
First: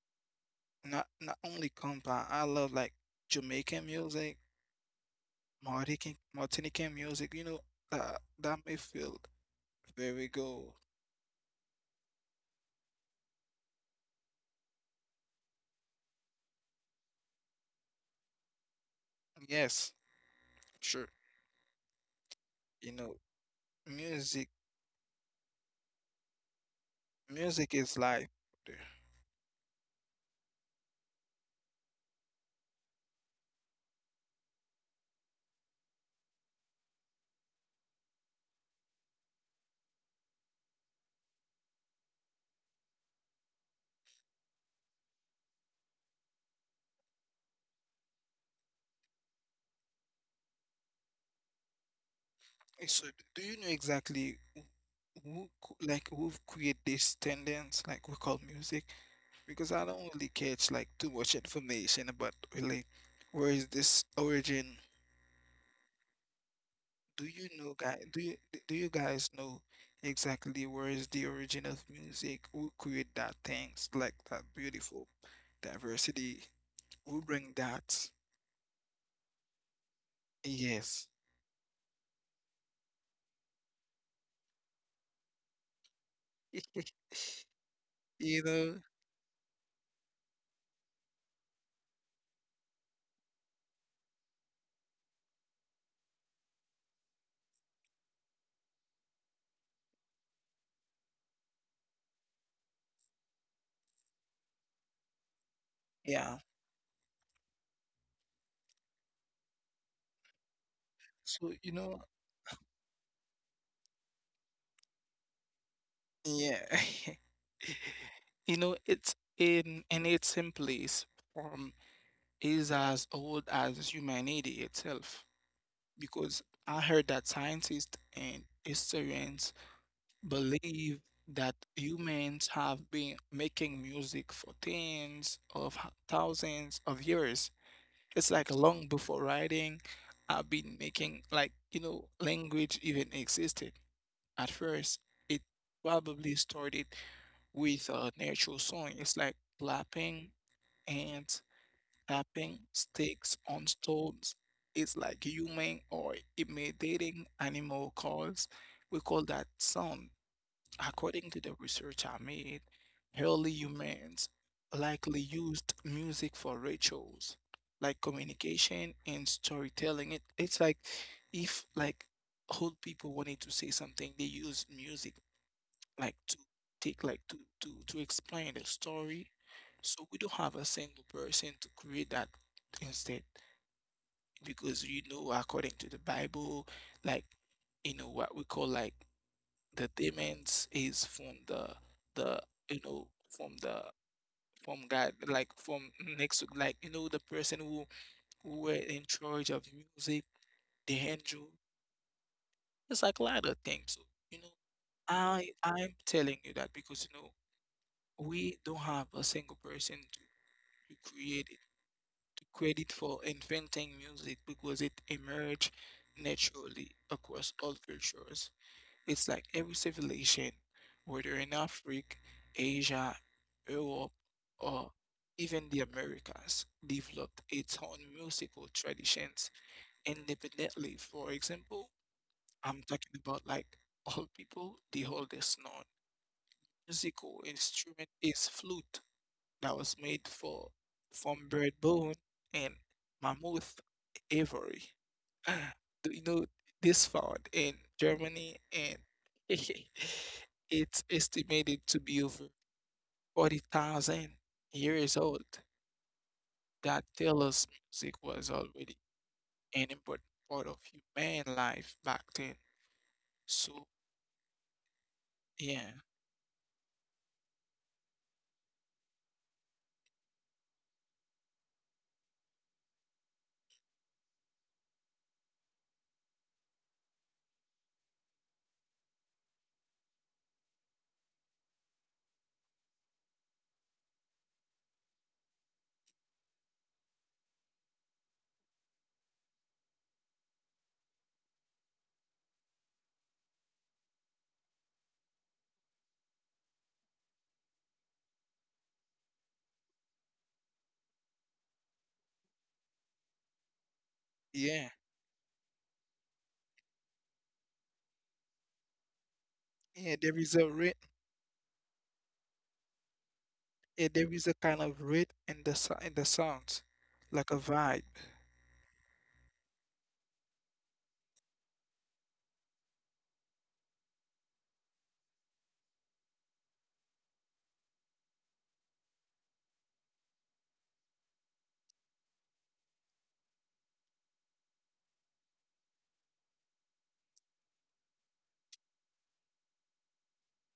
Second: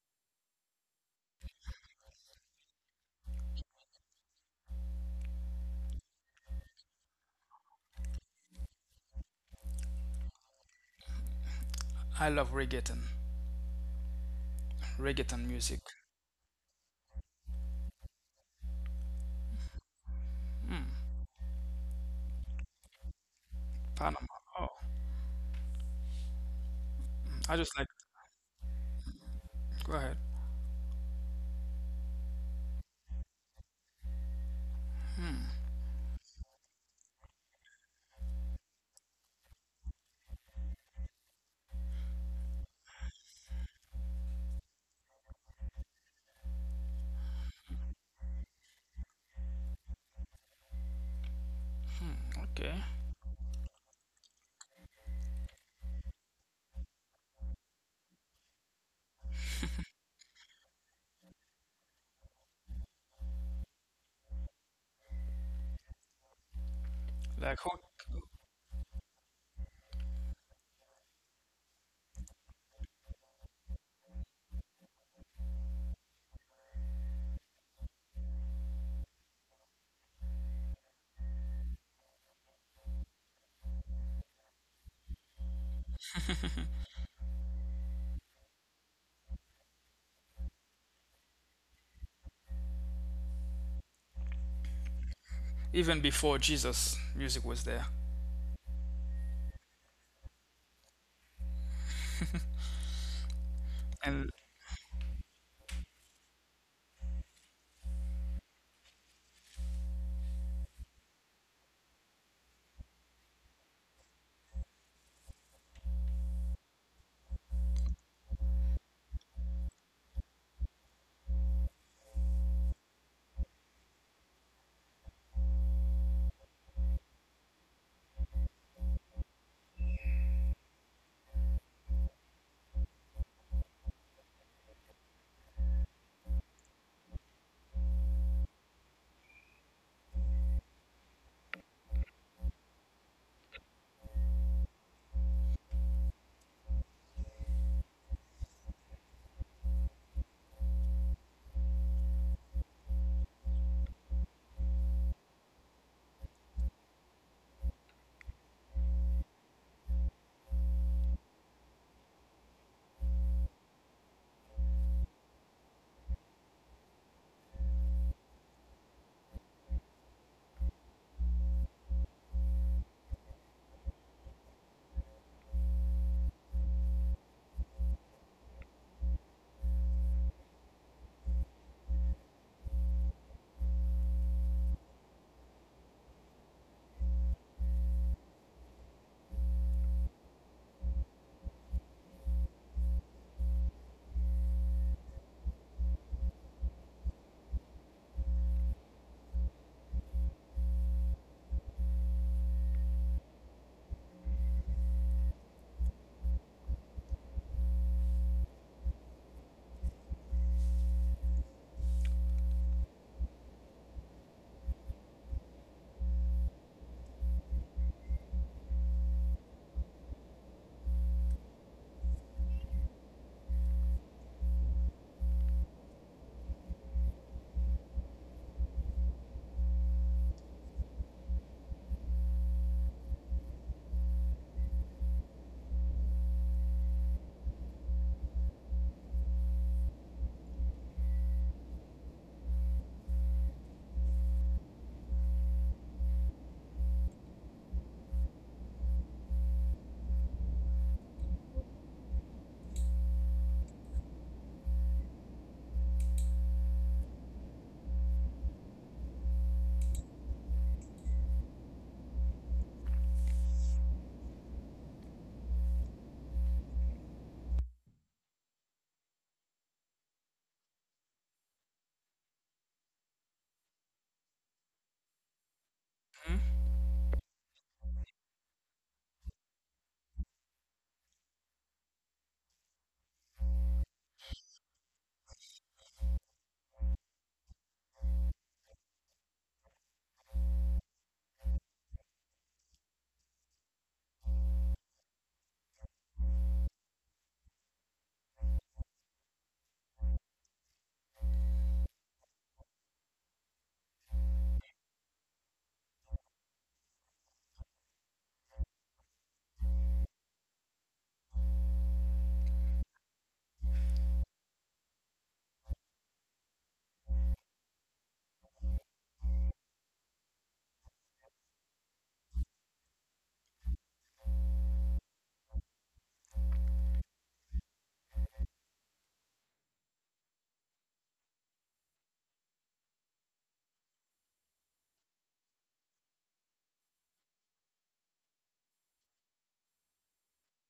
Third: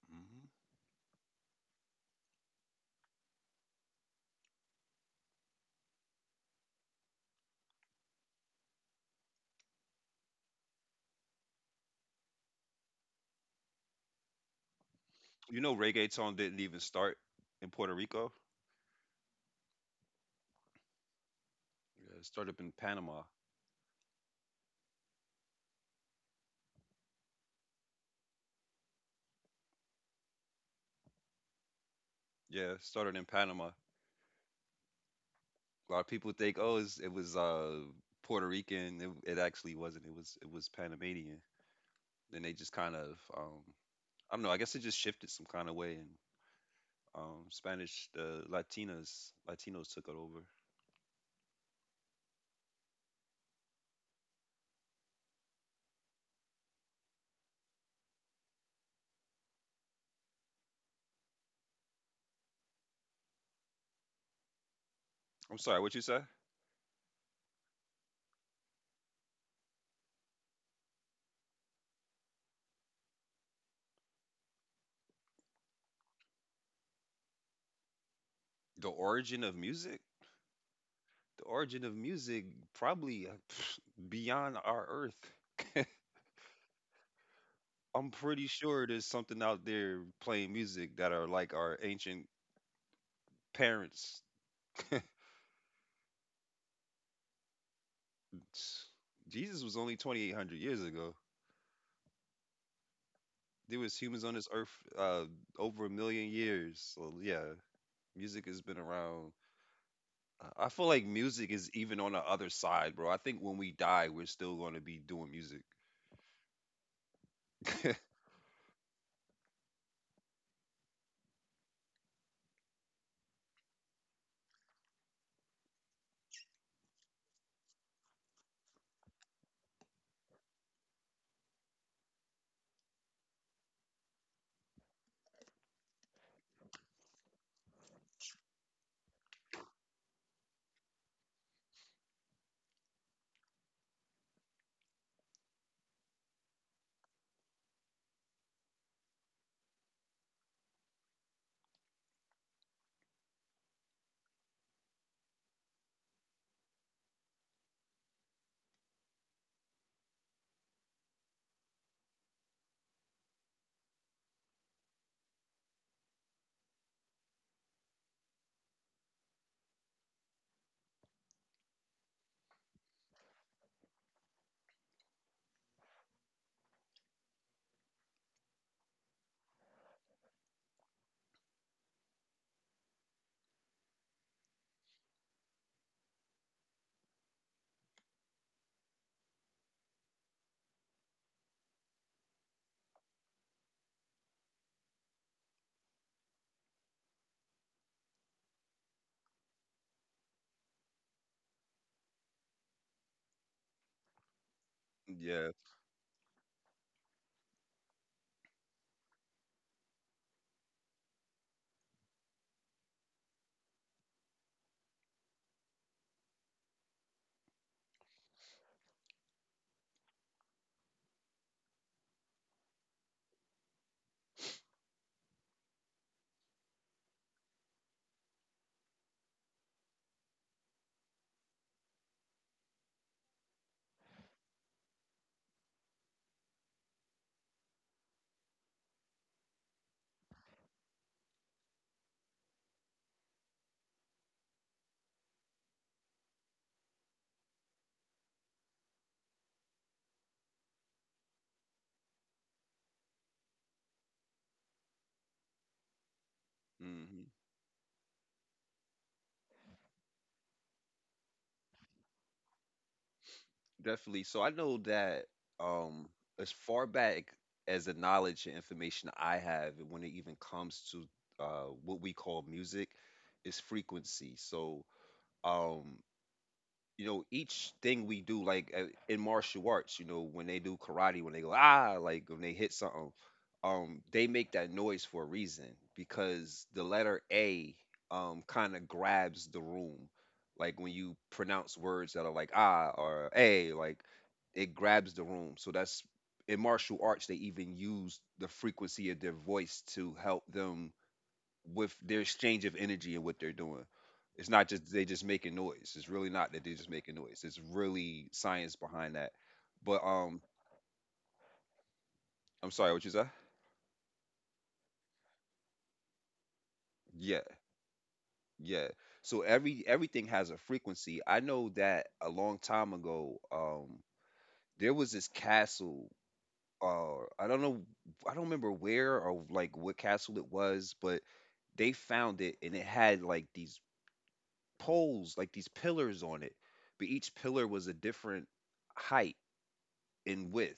Speaker 1: Hmm.
Speaker 3: Not not only compa, I love like Jamaican music, Martinican music. You know that that may feel very good.
Speaker 2: I love reggaeton, reggaeton
Speaker 1: You know,
Speaker 2: music.
Speaker 1: reggaeton didn't even start in Puerto Rico.
Speaker 3: Yes, sure.
Speaker 1: Yeah, it started in
Speaker 3: You know,
Speaker 1: Panama.
Speaker 2: Panama.
Speaker 3: music
Speaker 2: Oh, I just
Speaker 3: music
Speaker 2: like.
Speaker 3: is life. There.
Speaker 2: Go ahead.
Speaker 1: Yeah, it started in Panama. A lot of people think, oh, it was Puerto Rican. It actually wasn't. It was Panamanian. Then they just kind of I don't know. I guess it just shifted some kind of way, and Spanish, the Latinas, Latinos took it over.
Speaker 2: Okay.
Speaker 3: Eh, so, do you know exactly like who create this tendency, like we call music? Because I don't really catch like too much information about really where is this origin.
Speaker 1: I'm sorry, what you say?
Speaker 3: Do you
Speaker 2: Like who?
Speaker 3: know, guys? Do you guys know exactly where is the origin of music? Who create that things like that beautiful diversity? Who bring that?
Speaker 1: The origin of music?
Speaker 3: Yes,
Speaker 1: The origin of music probably beyond our Earth. I'm
Speaker 3: you
Speaker 1: pretty
Speaker 3: know,
Speaker 1: sure there's something out there playing music that are like our ancient parents.
Speaker 2: Even before Jesus, music was there.
Speaker 1: Jesus was only 2,800 years ago. There was humans
Speaker 2: And
Speaker 1: on this earth, uh, over a million
Speaker 3: yeah.
Speaker 1: years. So yeah, music has been around. I feel like music
Speaker 3: So
Speaker 1: is
Speaker 3: you
Speaker 1: even
Speaker 3: know,
Speaker 1: on the other side, bro. I think when we die, we're still going to be doing music.
Speaker 3: yeah. You know, it's in its simplest form is as old as humanity itself. Because I heard that scientists and historians believe that humans have been making music for thousands of years. It's like long before writing, I've been making like, you know, language even existed. At first, it probably started with a natural song. It's like clapping and tapping sticks on stones is like human or imitating animal calls. We call that sound. According to the research I made, early humans likely used music for rituals, like communication and storytelling. It's like if like old people wanted to say something, they use music like to take like to explain the story. So we don't have a single person to create that instead, because you know, according to the Bible, like you know what we call like the demands is from the you know from the from God, like from next to like you know the person who were in charge of music, the angel. It's like a lot of things. So, you know,
Speaker 1: Yeah.
Speaker 3: I I'm telling you that because you know we don't have a single person to create it, to credit for inventing music because it emerged naturally across all cultures. It's like every civilization, whether in Africa, Asia, Europe, or even the Americas, developed its own musical traditions independently. For example, I'm talking about like all people, the oldest known musical instrument is flute that was made for from bird bone and mammoth ivory. Do you know this found in Germany and it's estimated to be over 40,000 years old. That
Speaker 1: Hmm.
Speaker 3: tells us music was already an important part of human life back then. So
Speaker 1: Definitely. So I know that,
Speaker 3: yeah,
Speaker 1: um, as far back as the knowledge and information I have, when it even comes to, what we call music, is frequency. Um,
Speaker 2: hmm?
Speaker 1: you know each thing we do like in martial arts, you know, when they do karate, when they go ah, like when they hit something, they make that noise for a reason, because the letter A kind of grabs the room. Like when you pronounce words that are like ah or a, like it grabs the room. So that's, in martial arts they even use the frequency of their voice to help them with their exchange of energy and what they're doing. It's not
Speaker 3: yeah,
Speaker 1: just they just making noise. It's really not that they're just making noise. It's really science behind that. But
Speaker 3: yeah. There is a rhythm.
Speaker 1: I'm sorry, what you say?
Speaker 3: Yeah, there is a kind of rhythm in in the sounds,
Speaker 1: Yeah,
Speaker 3: like a vibe,
Speaker 1: yeah. So everything has a frequency. I know that a long time ago, there was this castle. I don't know. I don't remember where or like what castle it was, but they found it and it had like these poles, like these pillars on it. But each pillar was a different height and with.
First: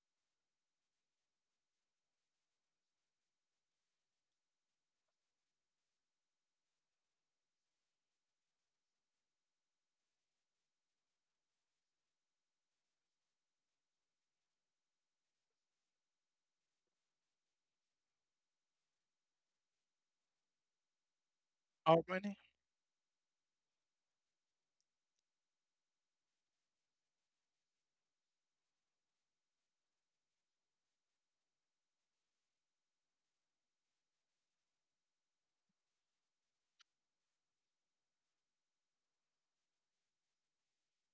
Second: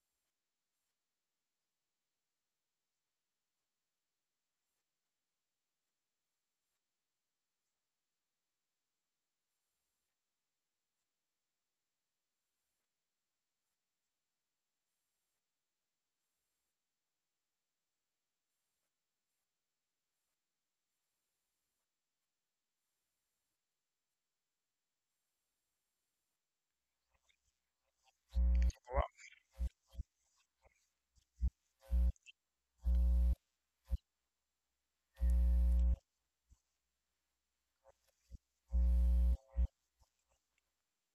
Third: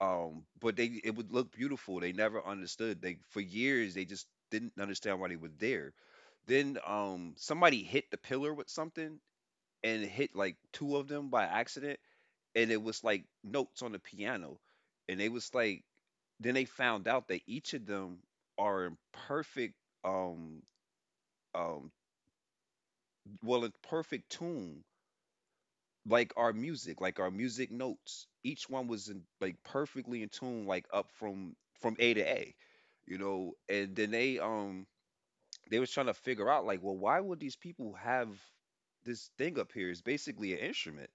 Speaker 1: But they, it would look beautiful. They never understood. They, for years they just didn't understand why they were there. Then somebody hit the pillar with something and hit like two of them by accident, and it was like notes on the piano. And they was like, then they found out that each of them are in perfect um um
Speaker 3: harmony,
Speaker 1: well, in perfect tune, like our music notes. Each one
Speaker 2: Wow.
Speaker 1: was in, like perfectly in tune, like up from A to A, you know. And then they was trying to figure out like, well, why would these people have this thing up here? It's basically an instrument.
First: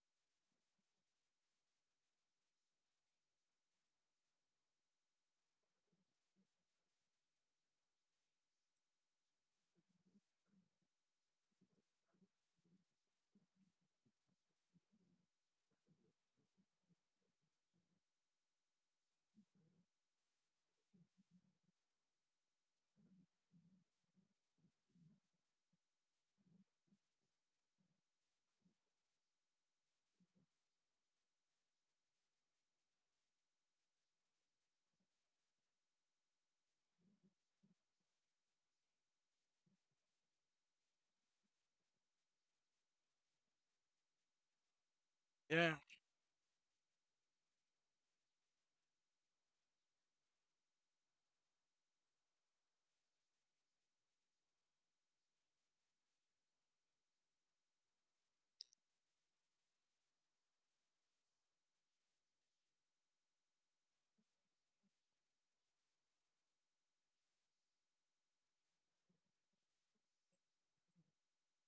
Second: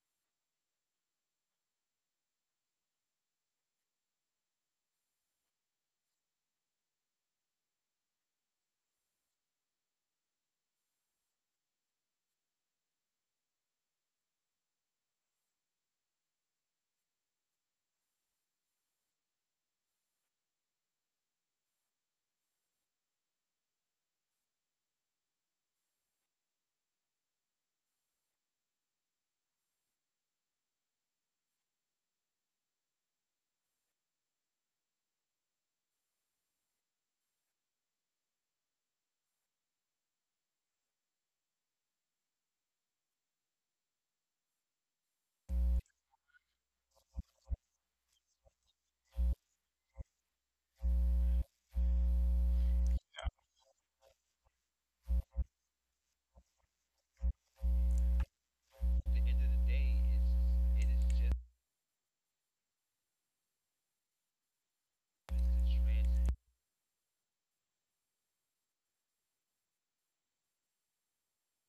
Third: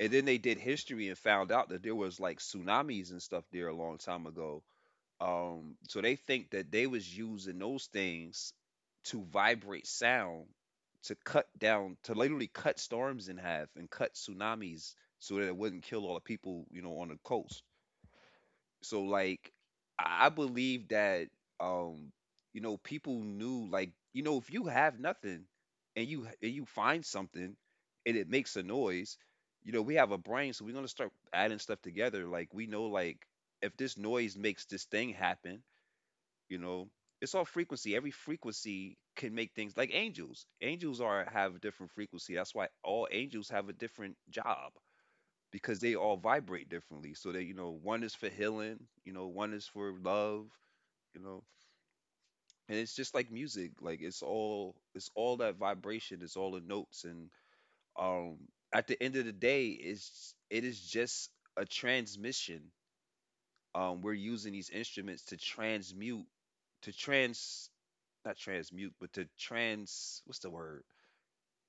Speaker 1: And then they did history and found out that there was like tsunamis and stuff there a long time ago. So they think that they was using those things to vibrate sound, to cut down, to literally cut storms in half and cut tsunamis, so that it wouldn't kill all the people, you know, on the coast. So like I believe that, um you know, people knew like, you know, if you have nothing and you find something and it makes a noise, you know, we have a brain, so we're gonna start adding stuff together. Like we know, like if this noise makes this thing happen, you know. It's all frequency. Every frequency can make things, like angels, angels are have a different frequency. That's why all angels have a different job,
Speaker 3: Yeah,
Speaker 1: because they all vibrate differently. So that, you know, one is for healing, you know, one is for love, you know. And it's just like music. Like it's all, it's all that vibration, it's all the notes. And um at the end of the day, it is just a transmission. We're using these instruments to transmute, to trans, not transmute, but to trans, what's the word?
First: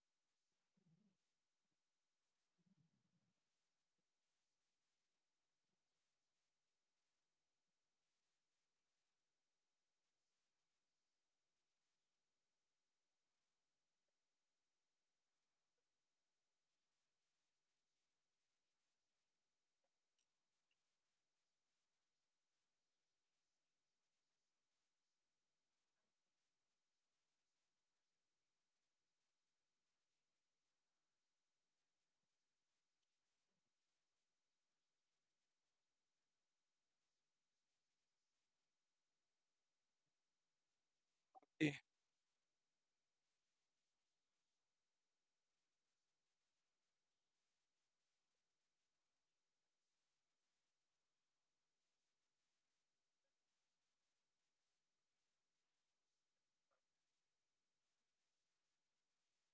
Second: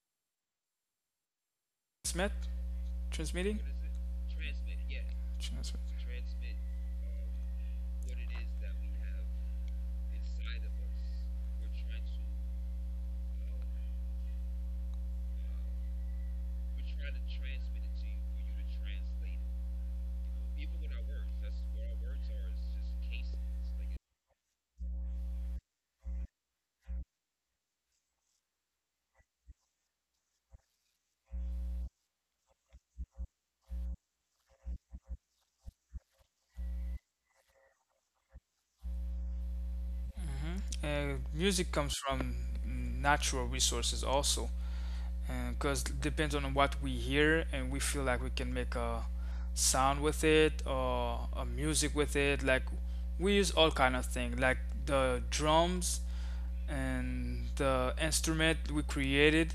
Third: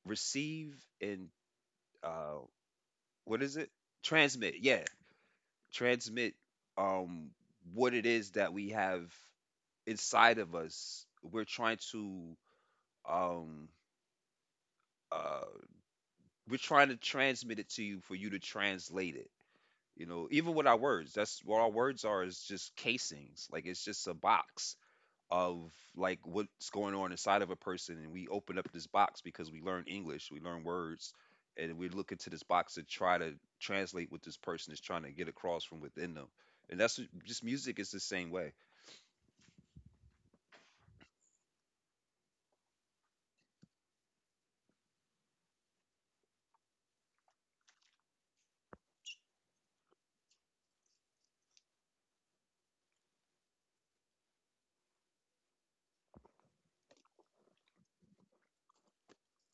Speaker 1: Receive and uh
Speaker 2: Smith
Speaker 1: what is
Speaker 2: transmitting.
Speaker 1: it? Transmit, yeah.
Speaker 2: Transmit.
Speaker 1: Transmit um what it is that we have inside of us. Um uh we're trying to transmit it to you for you to translate it. You know, even with our words, that's what our words are, is just casings. Like it's just a box of like what's going on inside of a person, and we open up this box because we learn English, we learn words, and we look into this box to try to translate what this person is trying to get across from within them. And just music is the same way.
Speaker 3: yeah,
Speaker 2: Music comes from natural resources also. Because depends on what we hear and we feel, like we can make a sound with it or a music with it. Like we use all kind of things, like the drums and the instrument we created,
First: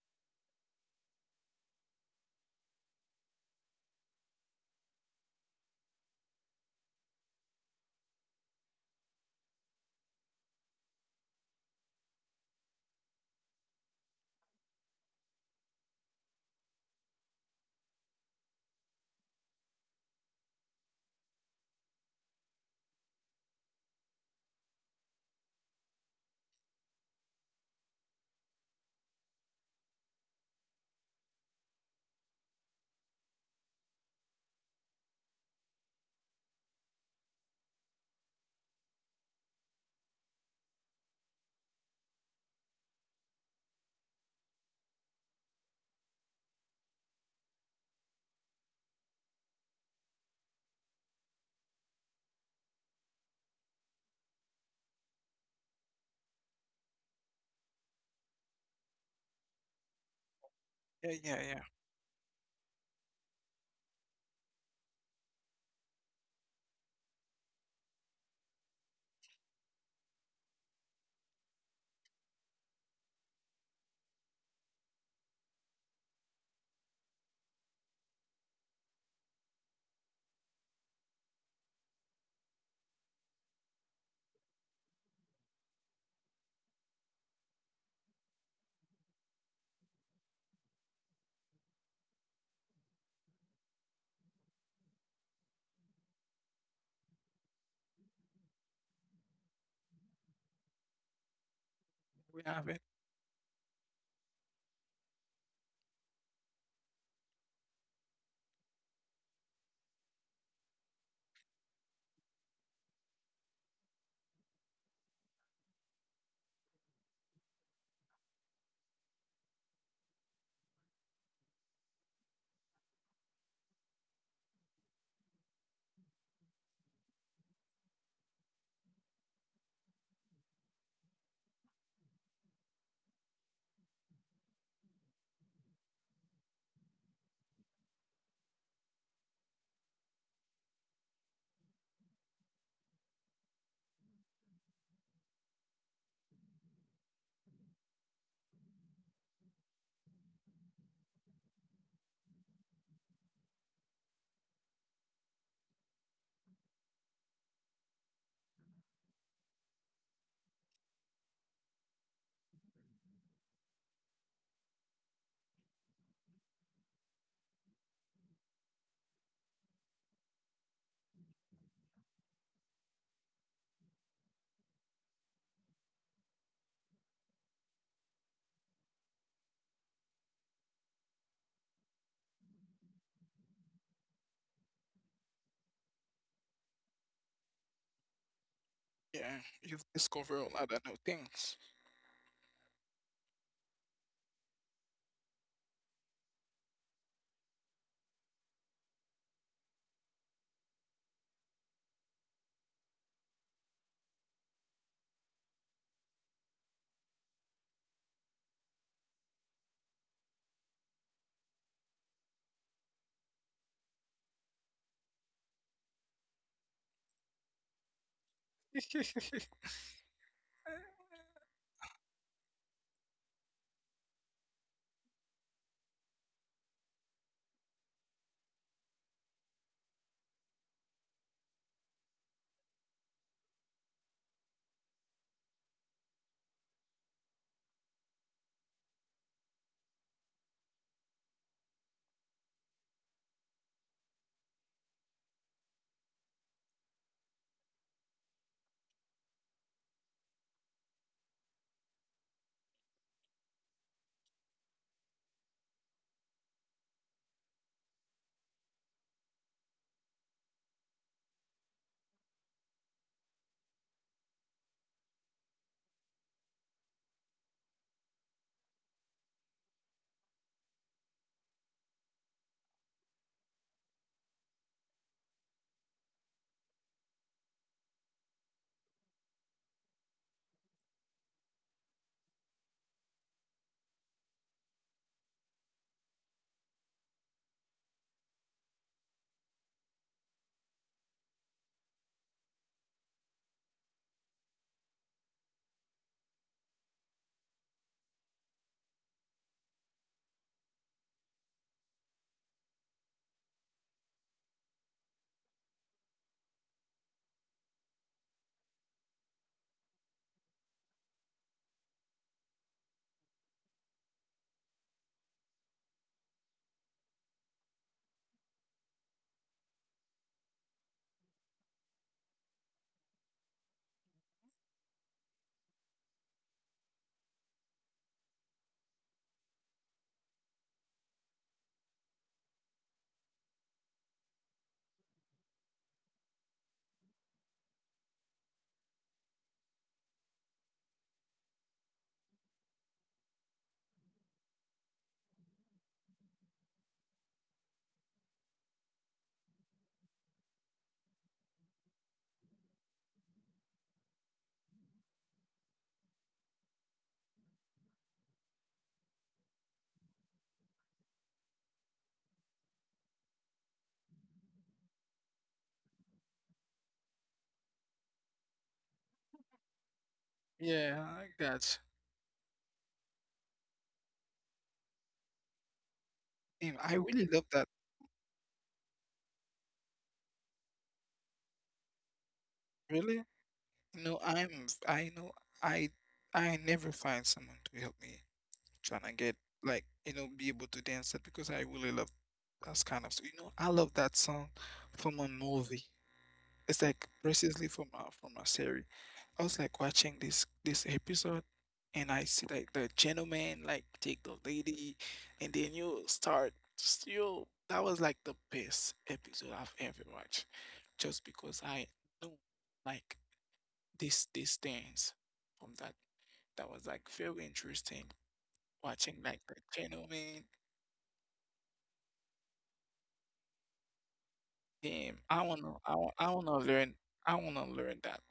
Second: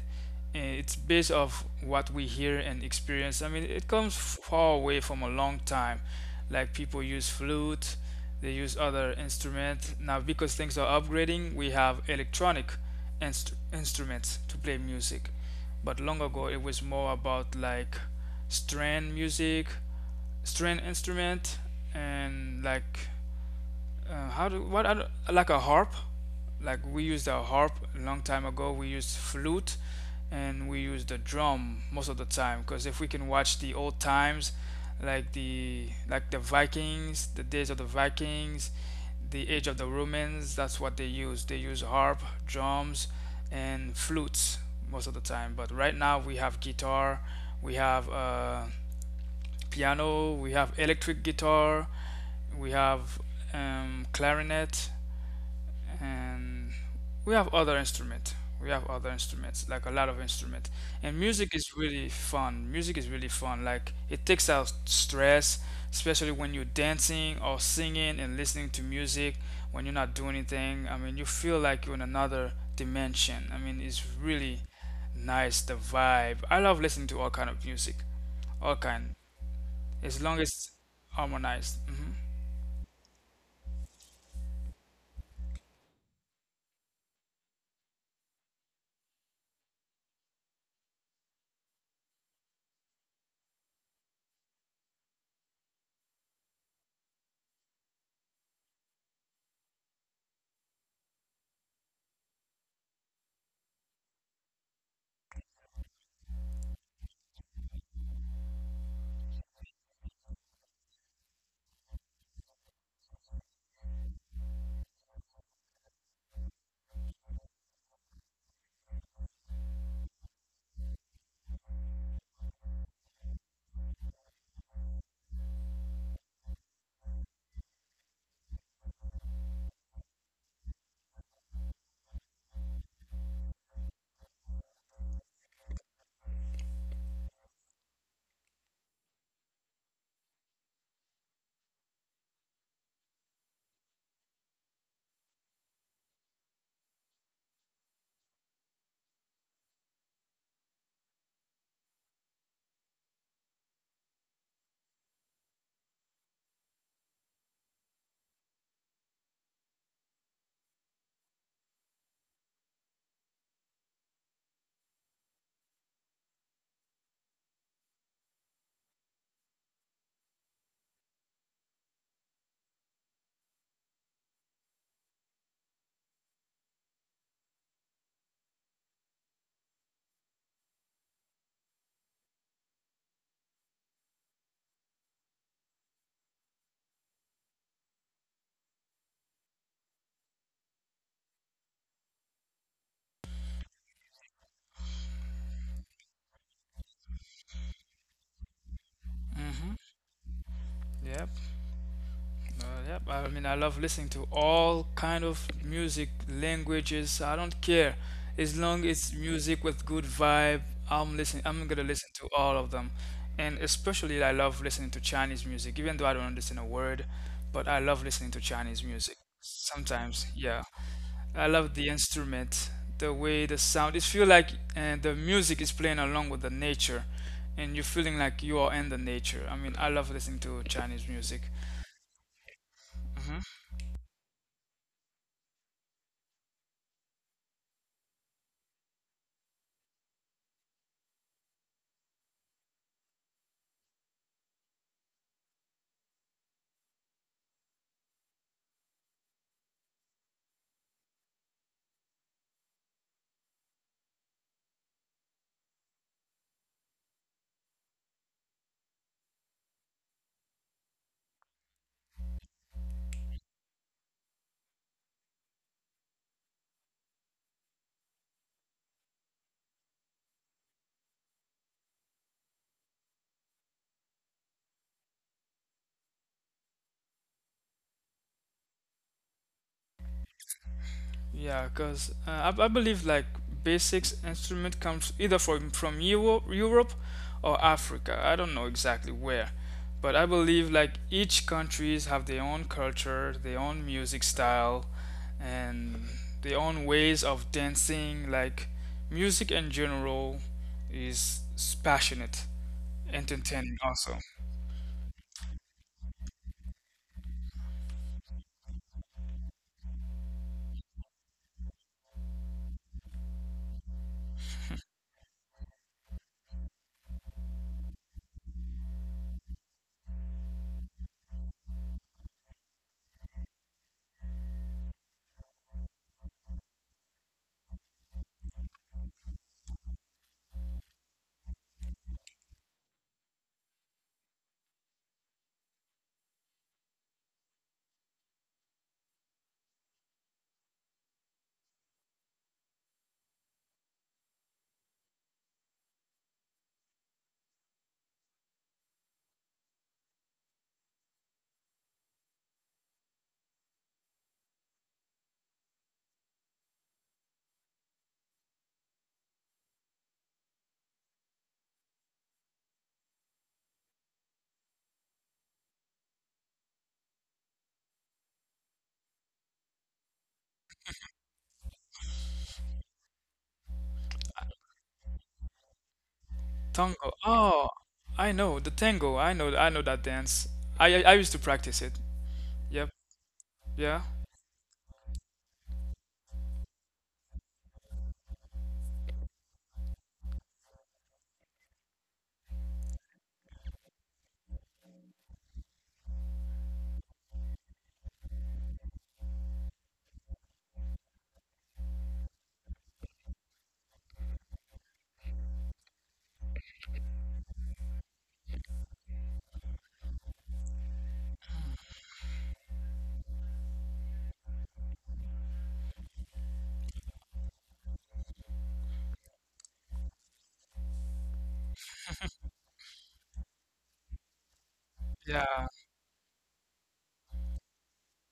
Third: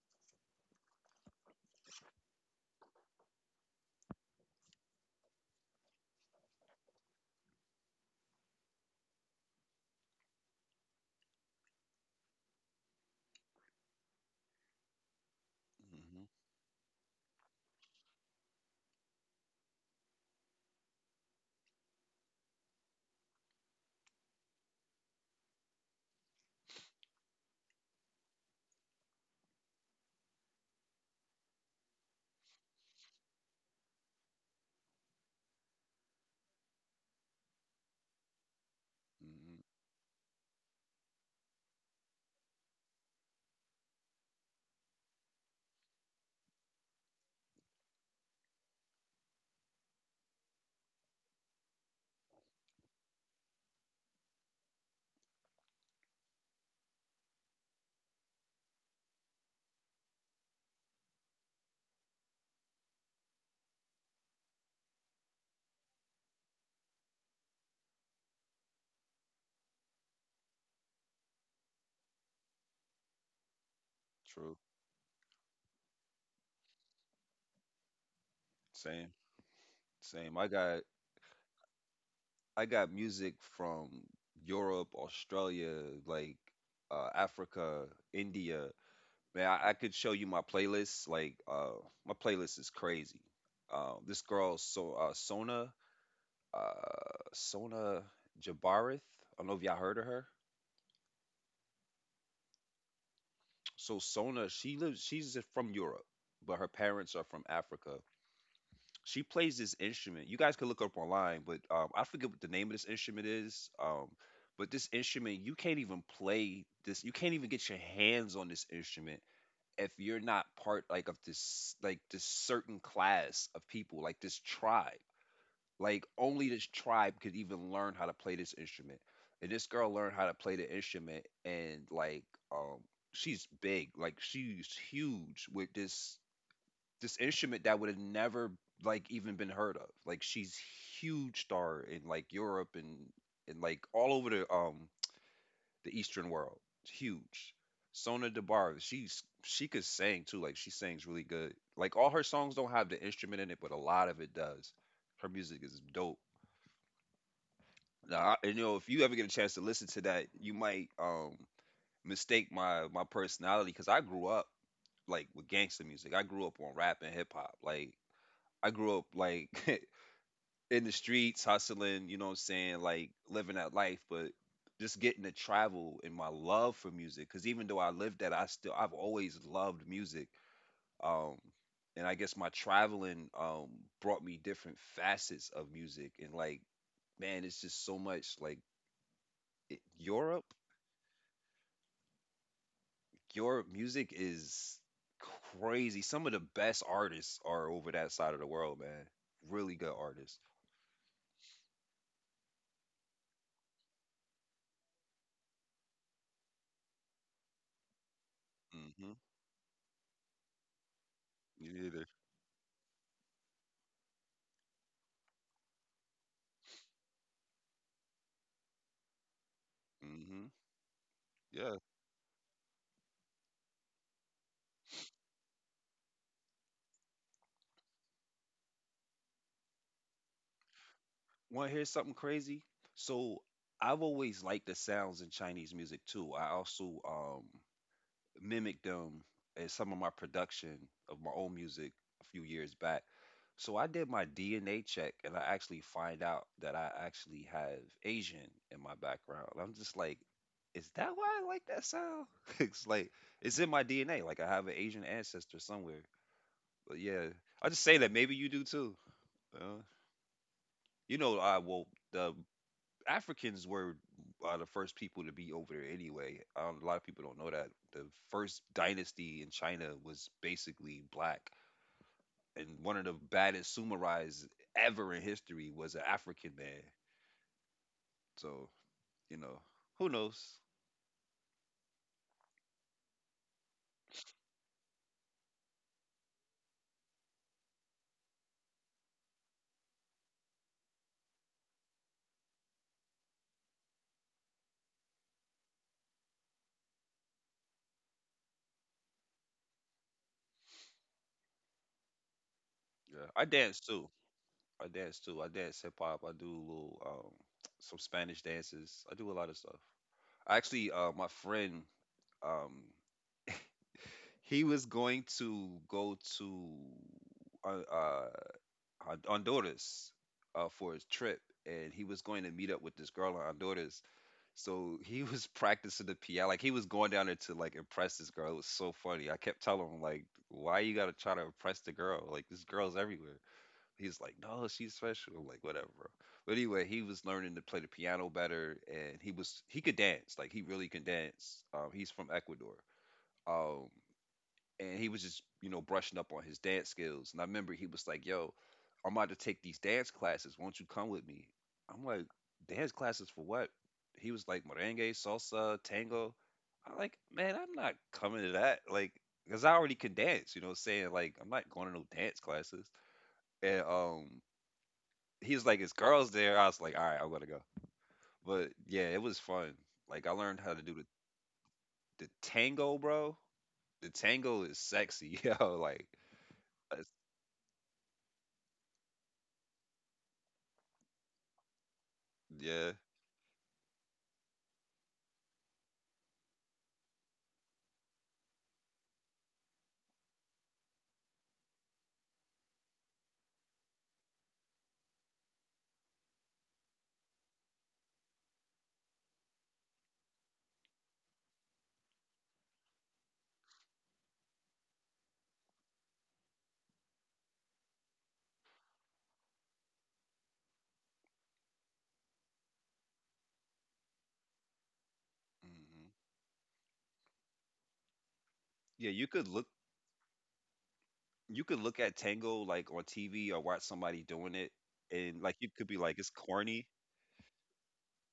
Speaker 2: and it's based off what we hear and experience. I mean, it comes far away from a long time. Like people use flute, they use other instrument. Now because things are upgrading, we have electronic instruments to play music. But long
Speaker 1: Hmm.
Speaker 2: ago it was more about like string music, string instrument, and like how do what other, like a harp? Like we used a harp a long time ago. We used flute, and we used the drum most of the time. Because if we can watch the old times, like the Vikings, the days of the Vikings, the
Speaker 1: Hmm.
Speaker 2: age of the Romans, that's what they use. They use harp, drums, and flutes most of the time. But right now we have guitar, we have piano, we have electric guitar, we have clarinet, and we have other instrument, we have other instruments, like a lot of instruments. And music
Speaker 3: yeah.
Speaker 2: is really fun. Music is really fun. Like it takes out stress, especially when you're dancing or singing and listening to music. When you're not doing anything, I mean, you feel like you're in another dimension. I mean, it's
Speaker 1: True.
Speaker 2: really nice, the vibe. I love listening to all kind of music, all
Speaker 1: Same.
Speaker 2: kind, as
Speaker 1: same
Speaker 2: long
Speaker 1: i
Speaker 2: as
Speaker 1: got
Speaker 2: harmonized.
Speaker 1: i got music from Europe, Australia, like Africa, India. Man, I could show you my playlist. Like, my playlist is crazy. This girl, so Sona, uh, Sona Jabarith. I don't know if y'all heard of her.
Speaker 3: We have it.
Speaker 1: So Sona, she lives, she's from Europe, but her parents are from Africa. She plays this instrument. You guys could look up online, but I forget what the name of this instrument is. But this instrument, you can't even play this. You can't even get your hands on this instrument if you're not part like of this, like this certain class of people, like this tribe. Like only this tribe could even learn how to play this instrument. And this girl learned how to play the instrument, and like um she's big, like she's huge with this, this instrument that would have never like even been heard of. Like she's huge star in like Europe, and like all over the Eastern world. It's huge. Sona Debar, she could sing too. Like she sings really good. Like all her songs don't have the instrument in it, but a lot of it does. Her music is dope. Now, you know, if you ever get a chance to listen to that, you might mistake my personality, because I grew up like with gangster music. I grew up on rap and hip hop. Like I grew up like in the streets hustling, you know what I'm saying, like living that life. But just getting to travel and my love for music, cuz even though I lived that, I've always loved music. Um and I guess my traveling brought me different facets of music, and like man, it's just so much. like
Speaker 3: Yeah,
Speaker 1: it,
Speaker 3: you've discovered
Speaker 1: Europe,
Speaker 3: a lot of new things.
Speaker 1: Europe music is crazy. Some of the best artists are over that side of the world, man. Really
Speaker 2: Hmm
Speaker 1: good artists.
Speaker 2: yep. Yep, I mean, I love listening to all kind of music, languages. So I don't care. As long
Speaker 1: Mm. Mhm.
Speaker 2: as music with good vibe, I'm listening. I'm
Speaker 1: You
Speaker 2: gonna
Speaker 1: either.
Speaker 2: listen to all of them. And especially I love listening to Chinese music, even though I don't understand a word, but I love listening to Chinese music.
Speaker 1: Mm.
Speaker 2: Sometimes,
Speaker 1: Mhm.
Speaker 2: yeah. I love the instrument, the way the sound. It feel like and the music is playing along with the nature, and you're feeling like you are in the nature. I mean, I love listening to Chinese music.
Speaker 1: Want to hear something crazy? So
Speaker 2: Mm-hmm.
Speaker 1: I've always liked the sounds in Chinese music too. I also mimicked them in some of my production of my own music a few years back. So I did my DNA check, and I actually find out that I actually have Asian in my background. And I'm just like, is that why I like that sound? It's like it's in my DNA. Like I have an Asian ancestor somewhere. But yeah, I just say that maybe you do too. Uh, you know, I well the Africans were are the first people to be over there anyway. A lot of people don't know that the first dynasty in China was basically black, and one of the baddest samurais ever in history was an African man. So you know, who knows?
Speaker 2: Yeah, because I believe like basics instrument comes either from Euro, Europe, or Africa. I don't know exactly where, but I believe like each countries have their own culture, their own music style, and their own ways of dancing. Like music in general is passionate,
Speaker 1: Yeah, I dance
Speaker 2: entertaining
Speaker 1: too.
Speaker 2: also.
Speaker 1: I dance too. I dance hip hop. I do a little some Spanish dances. I do a lot of stuff. Actually, my friend, um, he was going to go to uh, uh, Honduras for his trip, and he was going to meet up with this girl in Honduras. So he was practicing the piano, like he was going down there to like impress this girl. It was so funny. I kept telling him like, "Why you gotta try to impress the girl? Like this girl's everywhere." He's like, "No, she's special." I'm like, "Whatever, bro." But anyway, he was learning to play the piano better, and he could dance. Like he really can dance. He's from Ecuador. Um, and he was just, you know, brushing up on his dance skills. And I remember he was like, "Yo, I'm about to take these dance classes. Won't you come with me?" I'm like, dance classes for what? He was like merengue, salsa, tango. I'm like, man, I'm not coming to that. Like, because I already can dance, you know what I'm saying? Like, I'm not going to no dance classes. And he was like, it's girls there. I was like, all right, I'm going to go. But yeah, it was fun. Like, I learned how to do
Speaker 3: Yeah, I like that.
Speaker 1: the tango, bro. The tango is sexy, yo. Like,
Speaker 3: And I
Speaker 1: that's-
Speaker 2: Tango.
Speaker 3: really love that.
Speaker 2: Oh, I know the tango. I know that dance. I used to practice it. Yep.
Speaker 1: yeah.
Speaker 3: Really? You
Speaker 2: Yeah,
Speaker 3: know, I know, I, I never find someone to help me trying to get, like, you know, be able to dance that because I really love that kind of, you know, I love that song from a movie. It's like recently from from a series. I was like watching this episode, and I see like the gentleman like take the lady, and then you start you. That was like the best episode I've ever watched, just because I knew like this these things from that.
Speaker 1: Hmm.
Speaker 3: That was like very interesting
Speaker 1: Yeah,
Speaker 3: watching like the gentleman.
Speaker 1: you could look at tango like on TV or watch somebody doing it,
Speaker 3: Damn,
Speaker 1: and
Speaker 3: I
Speaker 1: like
Speaker 2: yeah,
Speaker 1: you
Speaker 3: wanna
Speaker 1: could
Speaker 3: I,
Speaker 1: be
Speaker 3: wa-
Speaker 1: like, it's corny.
Speaker 3: I wanna learn that.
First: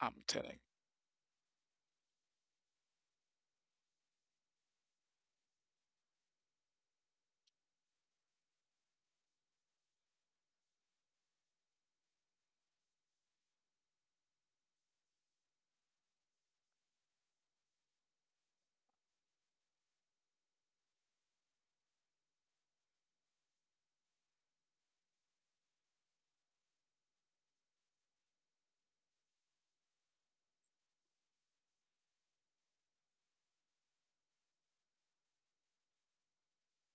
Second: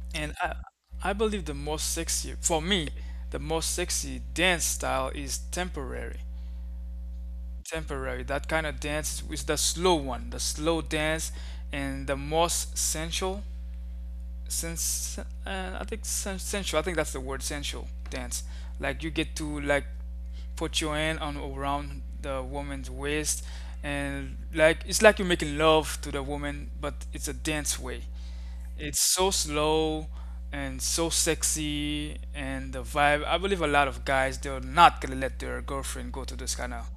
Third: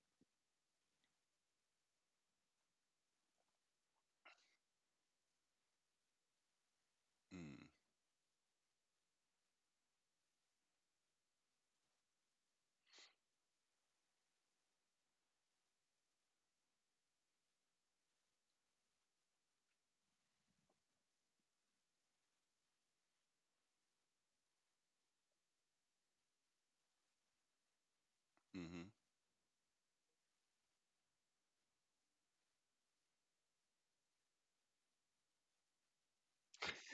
Speaker 3: I'm
Speaker 2: and I
Speaker 3: telling.
Speaker 2: I believe the most sexy for me, the most sexy dance style is temporary. Temporary, that kind of dance is the slow one, the slow dance, and the most sensual. Since sensual, I think that's the word, sensual dance. Like you get to like put your hand on around the woman's waist, and like it's like you're making love to the woman, but it's a dance way.
Speaker 1: Mm,
Speaker 2: It's so slow and so sexy and the vibe. I believe a lot of guys they're not gonna let their girlfriend go to this kind of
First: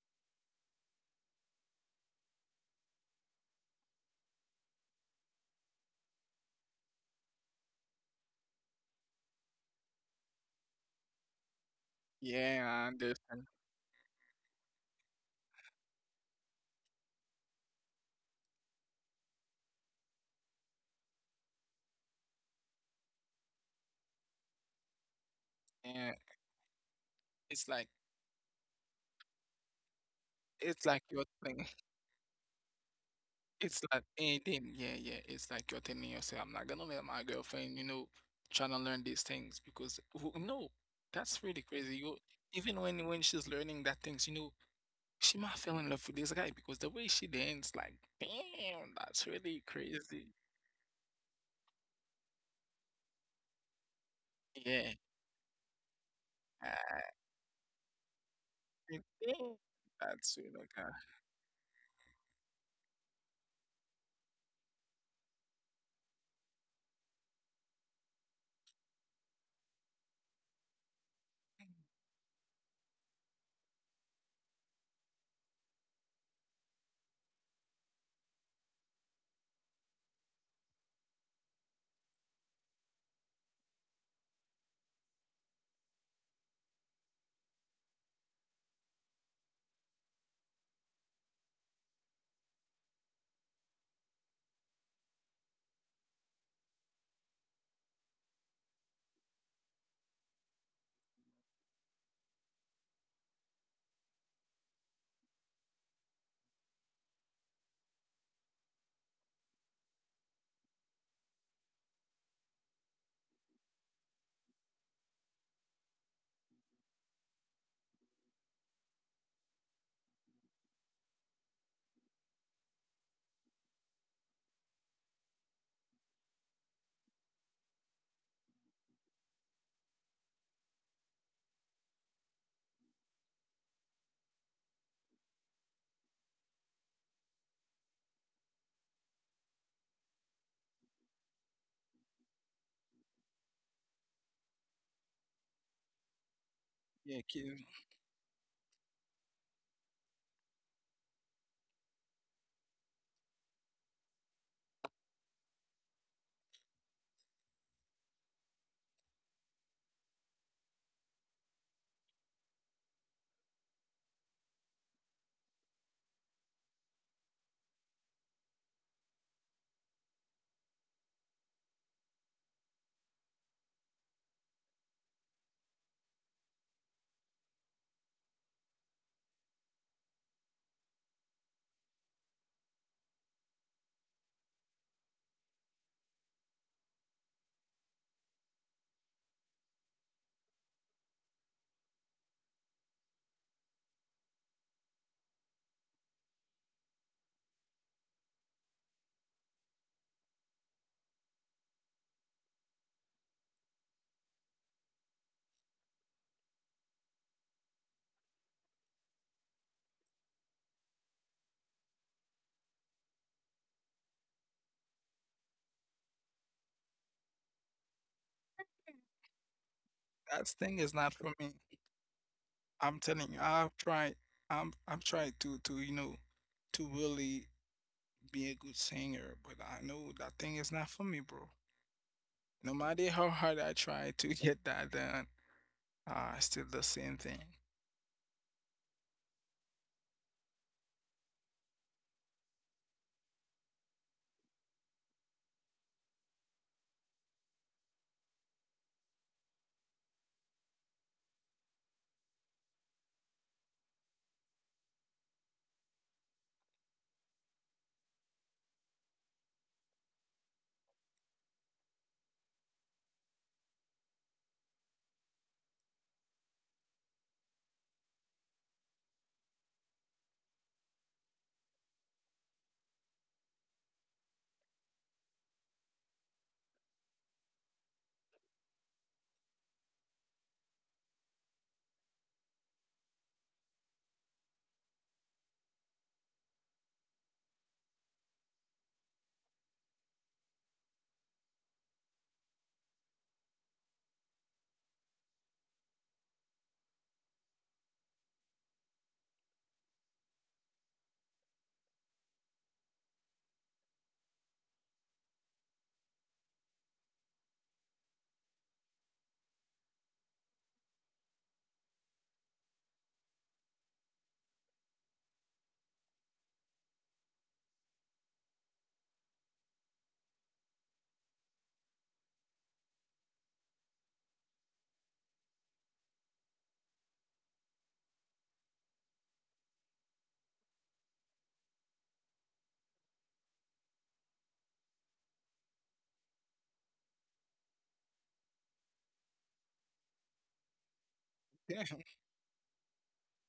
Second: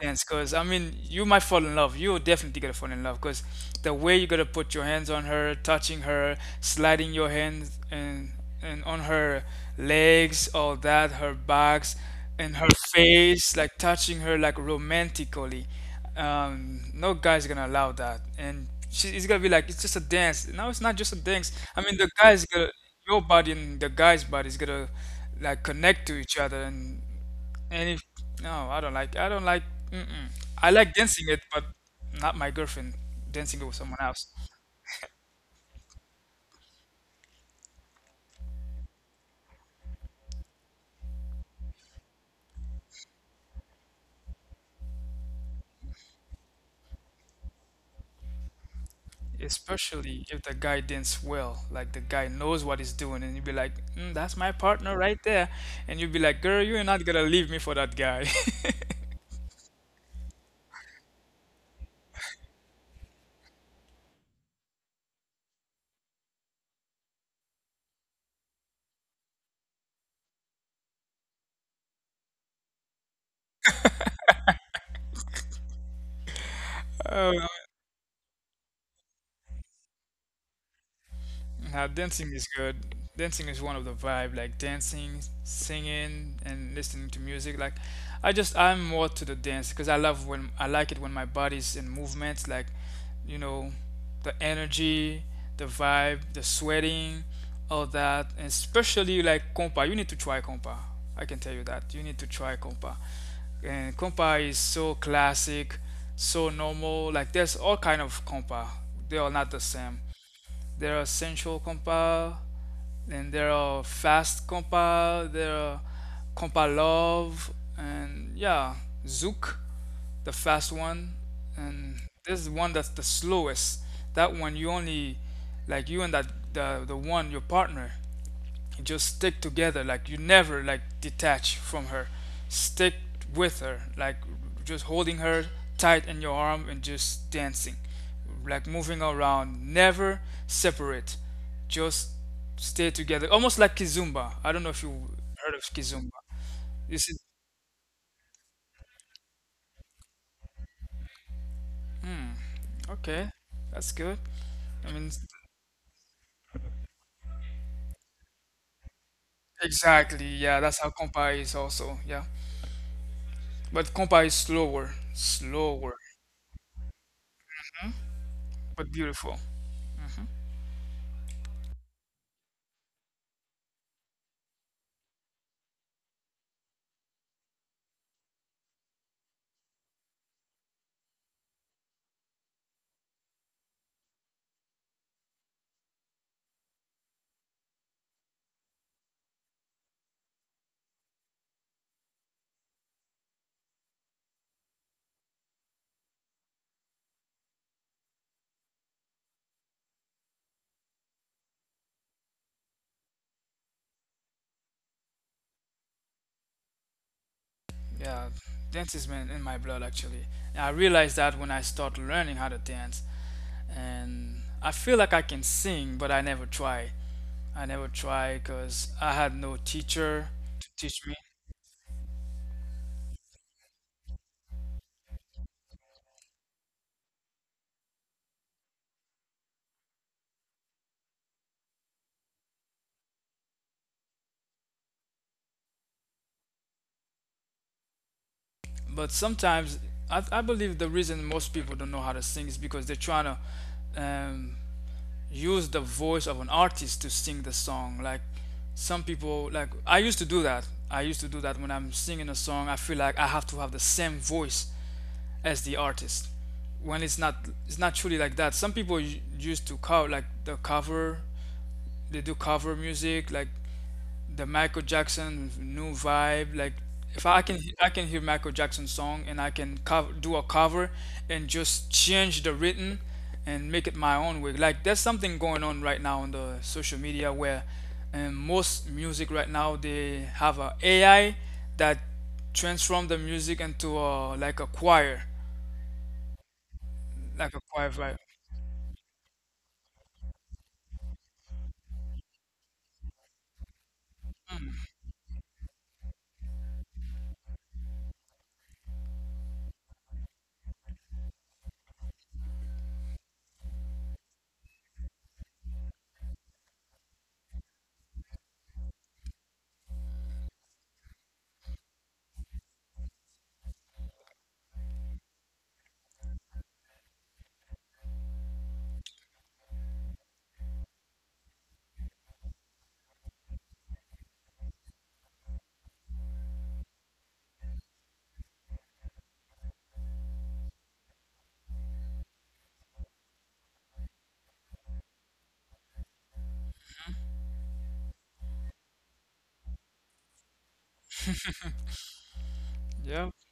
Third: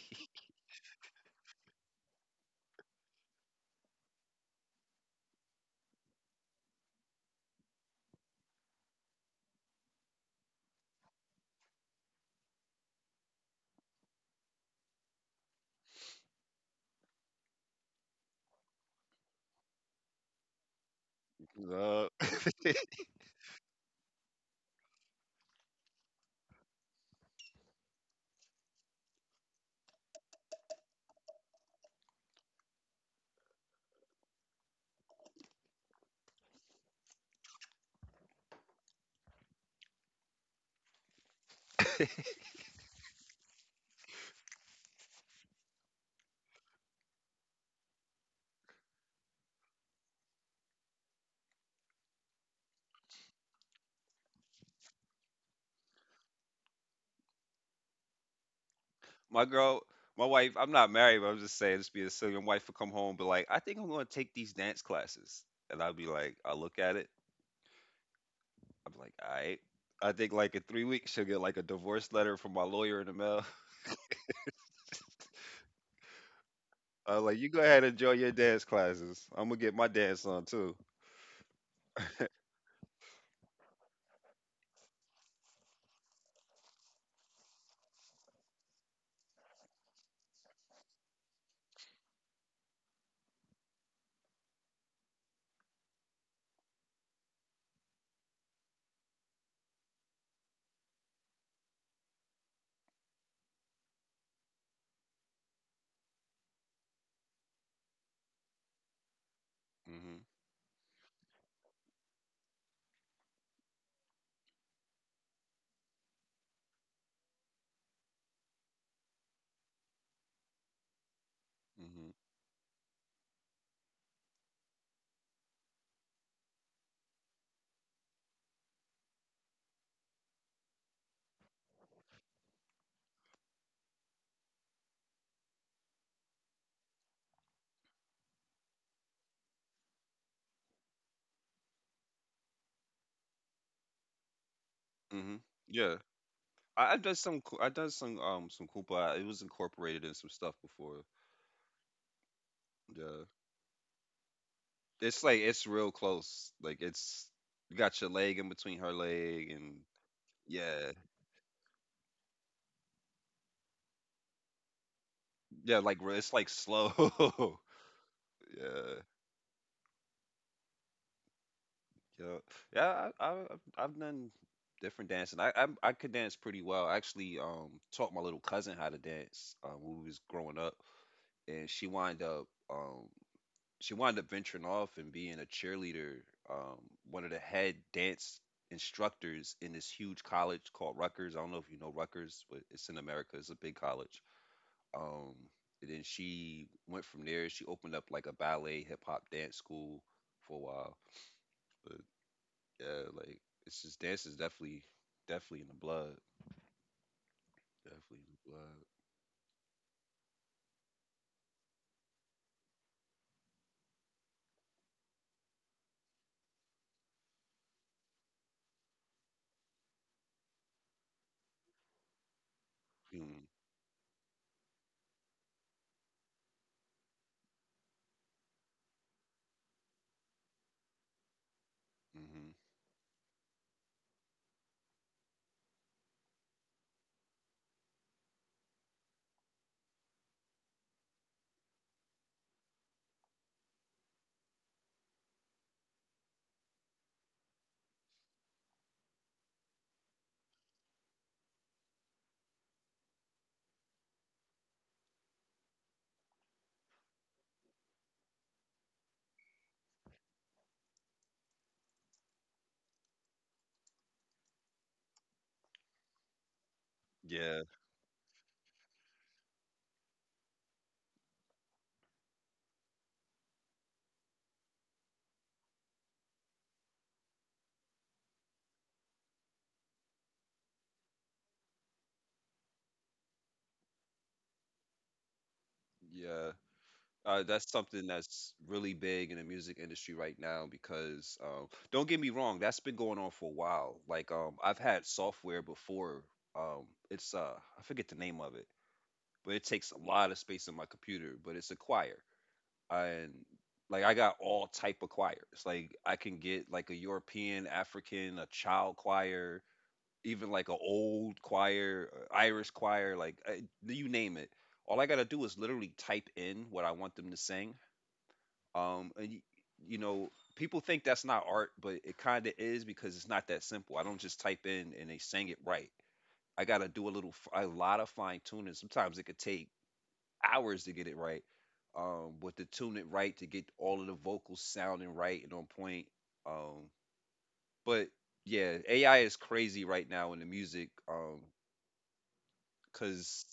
Speaker 2: dance, because I mean you might fall in love. You're definitely gonna fall in love, because the way you got to put your hands on her, touching her, sliding your hands and on her legs, all that, her backs and
Speaker 3: Yeah,
Speaker 2: her
Speaker 3: I understand.
Speaker 2: face, like touching her like romantically. No guy's gonna allow that, and she, it's gonna be like it's just a dance. No, it's not just a dance. I mean, the guy's gonna
Speaker 1: Yup.
Speaker 2: your body and the guy's body is gonna like connect
Speaker 3: Yeah.
Speaker 2: to each other. and
Speaker 3: It's like
Speaker 2: and if no, I don't like, I don't like. Mm-mm. I
Speaker 3: it's
Speaker 2: like
Speaker 3: like you're
Speaker 2: dancing it,
Speaker 3: telling
Speaker 2: but not my girlfriend dancing it with
Speaker 3: it's
Speaker 2: someone
Speaker 3: like
Speaker 2: else.
Speaker 3: anything. Yeah, yeah. It's like you're telling yourself, I'm not gonna let my girlfriend, you know, trying to learn these things because who no, that's really crazy. You even when she's learning that things, you know, she might fell in love with this guy because the way she dance, like, damn, that's really crazy.
Speaker 2: Especially if the guy dances well, like the guy knows what he's doing, and you'd be like mm, that's my
Speaker 3: Yeah.
Speaker 2: partner right there. And you'd be like, girl, you're
Speaker 3: I
Speaker 2: not gonna leave me for that guy.
Speaker 3: think
Speaker 1: my girl, my
Speaker 3: that's
Speaker 1: wife.
Speaker 3: you know,
Speaker 1: I'm
Speaker 3: kind
Speaker 1: not
Speaker 3: of,
Speaker 1: married, but I'm just saying, just be a silly. My wife would come home, but like, I think I'm going to take these dance classes, and I'll be like, I look at it, I'm like, all right. I think like in three weeks she'll get like a divorce letter from my lawyer in the mail. I'm like, you go ahead and enjoy your dance classes. I'm gonna get my dance on too.
Speaker 2: Now, dancing is good. Dancing is one of the vibe, like dancing, singing, and listening to music. Like, I'm more to the dance because I love when I like it when my body's in movement. Like, you know, the energy, the vibe, the sweating, all that, and especially like compa. You need to try compa. I can tell you that you need to try compa. And compa is so classic, so normal. Like, there's all kind of compa. They are not the same.
Speaker 1: Mm-hmm.
Speaker 2: There are central compile, and there are fast compile, there are compilove, and yeah, Zook, the fast one, and
Speaker 1: Mm-hmm.
Speaker 2: this is one that's the slowest. That one you only like you and that the one your partner. You just stick together. Like you never like detach from her. Stick with her. Like just holding her tight in your arm and just dancing. Like moving around. Never separate. Just stay together. Almost like Kizumba. I don't know if you
Speaker 1: Mm-hmm.
Speaker 2: heard of
Speaker 1: Yeah.
Speaker 2: Kizumba.
Speaker 1: I done
Speaker 2: This
Speaker 3: yeah,
Speaker 2: is
Speaker 1: some.
Speaker 3: kid,
Speaker 1: I done some. Some Koopa. It was incorporated in some stuff before. Yeah,
Speaker 2: okay. That's good. I mean,
Speaker 1: it's like it's real close. Like it's, you got your leg in between her leg, and
Speaker 2: exactly. Yeah, that's
Speaker 1: yeah,
Speaker 2: how compa is also. Yeah, but compa is slower,
Speaker 1: yeah. Like
Speaker 2: slower,
Speaker 1: it's like slow.
Speaker 2: but
Speaker 1: Yeah,
Speaker 2: beautiful.
Speaker 1: yeah, yeah. I've done different dancing. I could dance pretty well. I actually taught my little cousin how to dance, when we was growing up, and um she wound up venturing off and being a cheerleader, um, one of the head dance instructors in this huge college called Rutgers. I don't know if you know Rutgers, but it's in America. It's a big college. Um, and then she went from there. She opened up like a ballet, hip hop, dance school for a while. But yeah, like it's just dance is definitely, definitely in the blood. Definitely in
Speaker 2: Yeah,
Speaker 1: the blood.
Speaker 2: dance is in my blood actually. And I realized that when I start learning how to dance, and I feel like I can sing, but I never try. I never try because I had no teacher
Speaker 3: that
Speaker 2: to
Speaker 3: thing is
Speaker 2: teach me.
Speaker 3: not for me. I'm telling you,
Speaker 1: Hmm.
Speaker 3: I've tried. I'm trying to you know to really be a good singer, but I know that thing is not for me, bro.
Speaker 1: Mm-hmm.
Speaker 3: No matter how hard I try to get that done, still the same thing.
Speaker 2: But sometimes I believe the reason most people don't know how to sing is because they're trying to um, use the voice of an artist to sing the song. Like some people, like I used to do that. I used to do that when I'm singing a song. I feel like I have to have the same voice as the artist, when it's not, it's not truly like that. Some people used to cover, like the cover, they do cover music, like the Michael Jackson new vibe. Like if I can,
Speaker 1: Yeah,
Speaker 2: I can hear Michael Jackson song and I can cover, do a cover and just change the written and make it my own way. Like there's something going on right now on the social media where most music right now they have a AI that transform the music into a
Speaker 1: yeah.
Speaker 2: like a
Speaker 1: That's
Speaker 2: choir
Speaker 1: something
Speaker 2: vibe.
Speaker 1: that's really big in the music industry right now because don't get me wrong, that's been going on for a while. Like I've had software before. It's I forget the name of it, but it takes a lot of space in my computer. But it's a choir, and like I got all type of choirs. Like I can get like a European, African, a child choir, even like a old choir, a Irish choir, like I, you name it. All I gotta do is literally type in what I want them to sing, and y- you know, people think that's not art, but it kind of is because it's not that simple. I don't just type in and they sing it right. I gotta do a little, a lot of fine tuning. Sometimes it could take hours to get it right. But to tune it right to get all of the vocals sounding right and on point. Um, but yeah, AI is crazy right now in the music.
Speaker 3: Yeah,
Speaker 2: Yeah,
Speaker 1: Cause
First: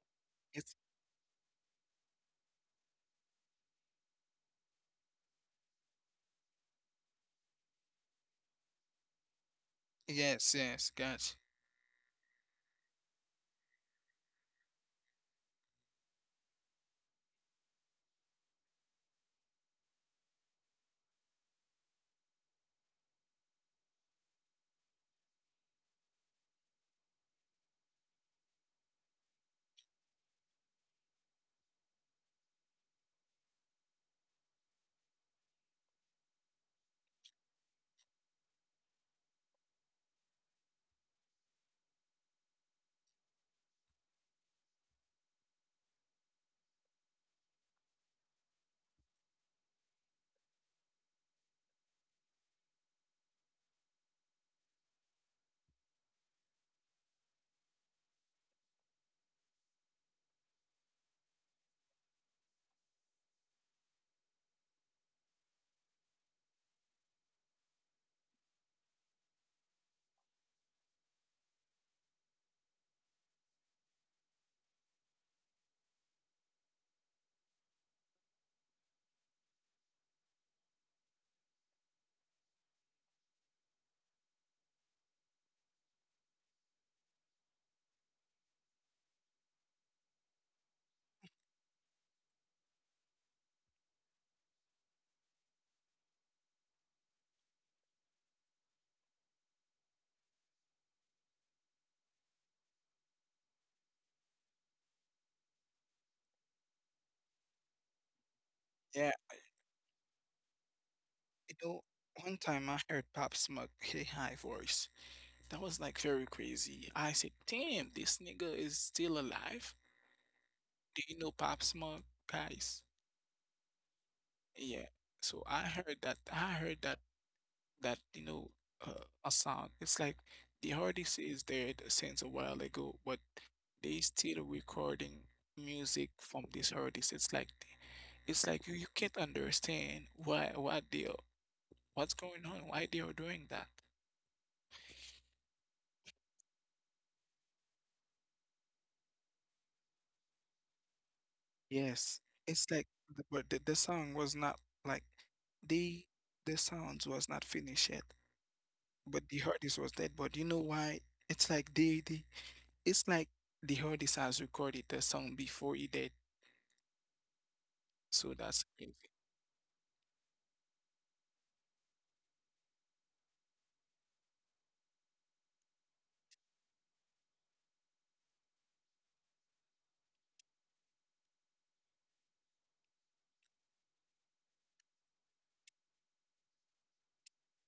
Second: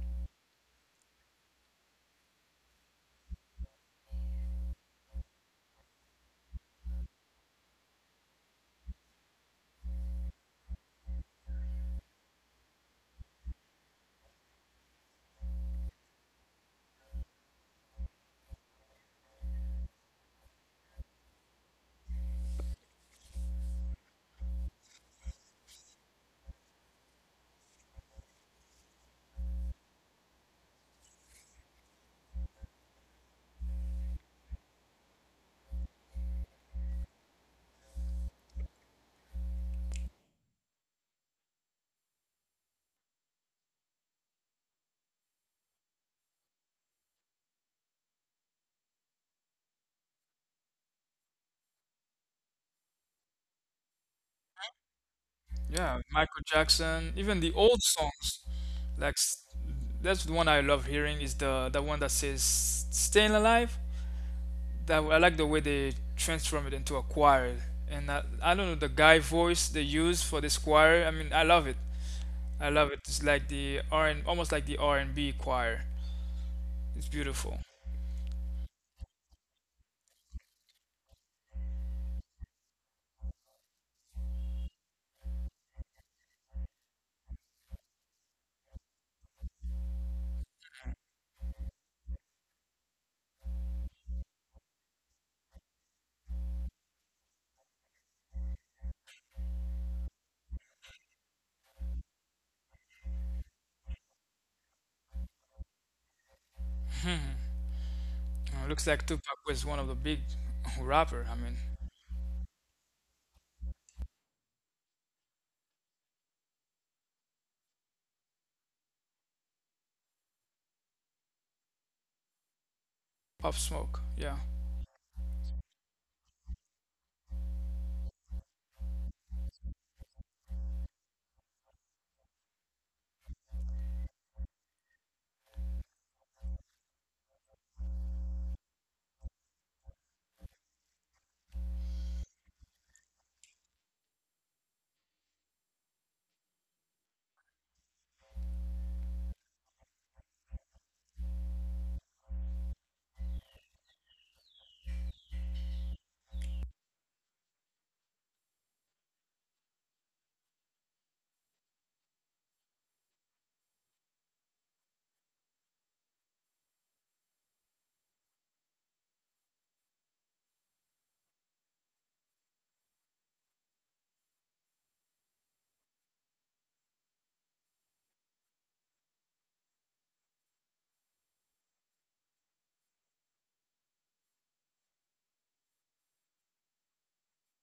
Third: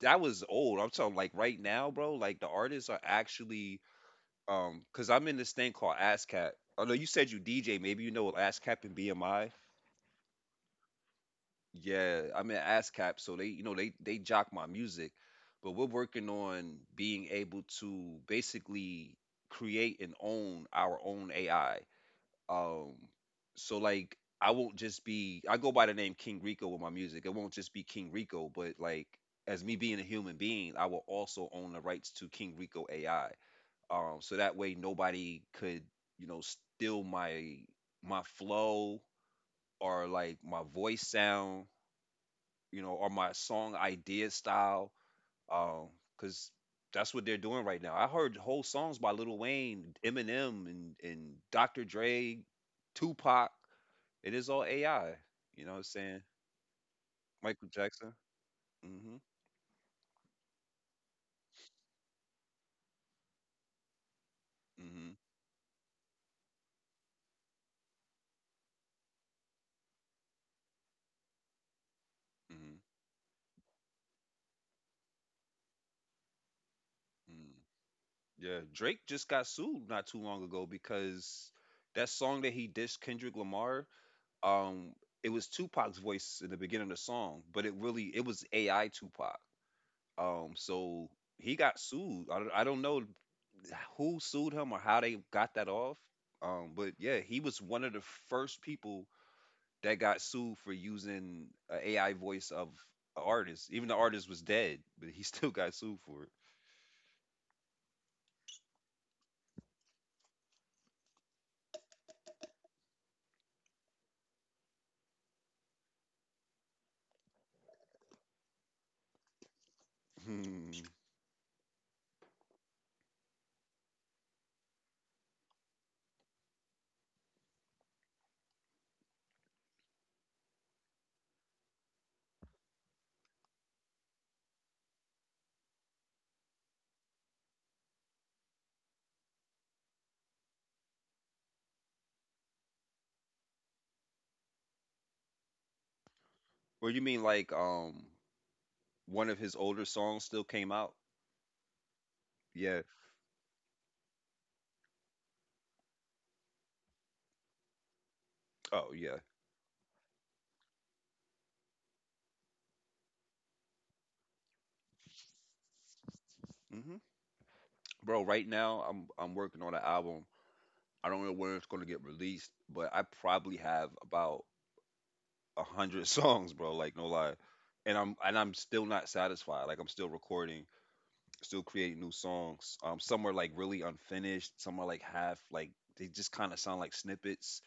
Speaker 1: that was
Speaker 3: it's
Speaker 1: old. I'm talking like right now, bro. Like the artists are actually because I'm in this thing called ASCAP. Oh no, you said you DJ. Maybe you know what ASCAP and BMI.
Speaker 3: yes, yes, gotcha.
Speaker 1: Yeah, I'm in ASCAP, so they you know they jock my music, but we're working on being able to basically create and own our own AI. Um, so like I won't just be I go by the name King Rico with my music. It won't just be King Rico, but like as me being a human being, I will also own the rights to King Rico AI so that way nobody could steal my my flow or like my voice sound, or my song idea style um because that's what they're doing right now. I heard whole songs by Lil Wayne, Eminem, and Dr. Dre, Tupac. It is all AI, you know what I'm
Speaker 2: yeah.
Speaker 1: saying?
Speaker 2: Michael Jackson, even the
Speaker 1: Michael
Speaker 2: old
Speaker 1: Jackson.
Speaker 2: songs, like
Speaker 1: Mhm.
Speaker 2: that's the one I love hearing, is the one that says "Staying Alive." That
Speaker 1: Mhm.
Speaker 2: I like the way they transform it into a choir, and I don't know the guy voice they use for this choir. I mean, I love it. I
Speaker 1: Mhm.
Speaker 2: love it. It's like the R and almost like the R and B choir. It's
Speaker 1: Mhm.
Speaker 2: beautiful.
Speaker 1: Yeah, Drake just got sued not too long ago because that song that he dissed Kendrick Lamar um it was Tupac's voice in the beginning of the song, but it really it was AI Tupac. So he got sued. I don't know who sued him or how they got that off. But yeah, he was one of the first people that got sued for using an AI voice of an artist. Even the artist was dead, but he still got sued for it.
Speaker 2: Looks
Speaker 3: Yeah,
Speaker 2: like Tupac was one of the big rapper. I
Speaker 3: you
Speaker 2: mean,
Speaker 3: know, one time I heard Pop Smoke hit high voice. That was like very crazy. I said, "Damn, this nigga is still alive."
Speaker 1: Hmm.
Speaker 3: Do you know Pop Smoke, guys?
Speaker 2: Pop Smoke. Yeah.
Speaker 3: Yeah. So I heard that. I heard that that you know a sound. It's like the artist is dead since a while ago, but they still recording music from this artist. It's like you can't understand why what's going on, why they are doing that.
Speaker 1: Well, you mean like one of his older songs still came out?
Speaker 3: Yes, it's
Speaker 1: Yeah.
Speaker 3: like but the song was not like the the sounds was not finished yet,
Speaker 1: Oh yeah.
Speaker 3: but the artist was dead. But you know why? It's like they it's like the artist has recorded the song before he did.
Speaker 1: Mm-hmm. Bro,
Speaker 3: So
Speaker 1: right
Speaker 3: that's
Speaker 1: now
Speaker 3: it.
Speaker 1: I'm working on an album. I don't know where it's gonna get released, but I probably have about a hundred songs, bro. Like no lie, and I'm still not satisfied. Like I'm still recording, still creating new songs. Some are like really unfinished. Some are like half like they just kind of sound like snippets.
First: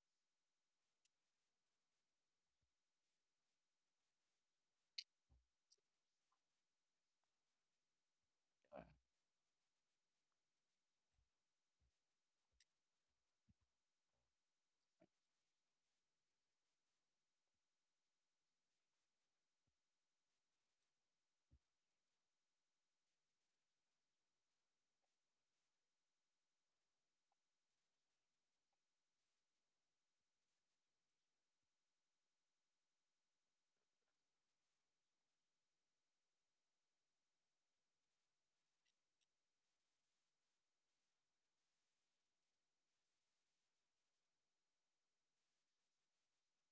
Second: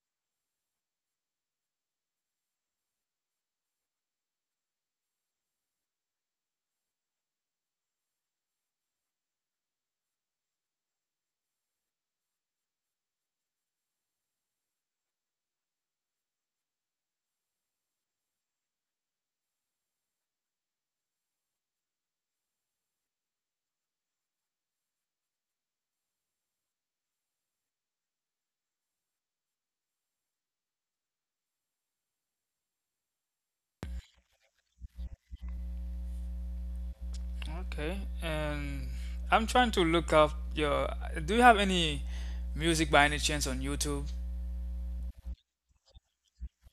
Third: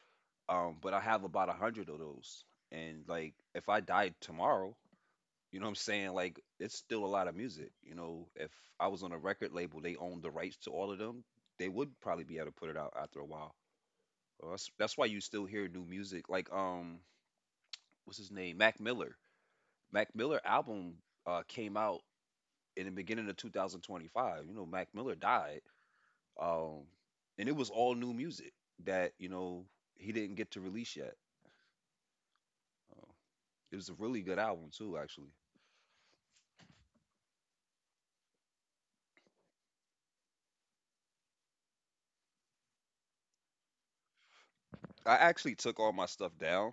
Speaker 1: But I have about a hundred of those, and like if I died tomorrow, you know what I'm saying? Like it's still a lot of music. You know, if I was on a record label, they owned the rights to all of them. They would probably be able to put it out after a while. Well, that's why you still hear new music. Like what's his name? Mac Miller. Mac Miller album came out in the beginning of 2025. You know, Mac Miller died. Um, and it was all new music that he didn't get to release yet. Uh, it was a really good album too, actually.
Speaker 2: Okay, and I'm trying to look up your. Do you have any music by any chance on YouTube?
Speaker 1: I actually took all my stuff down.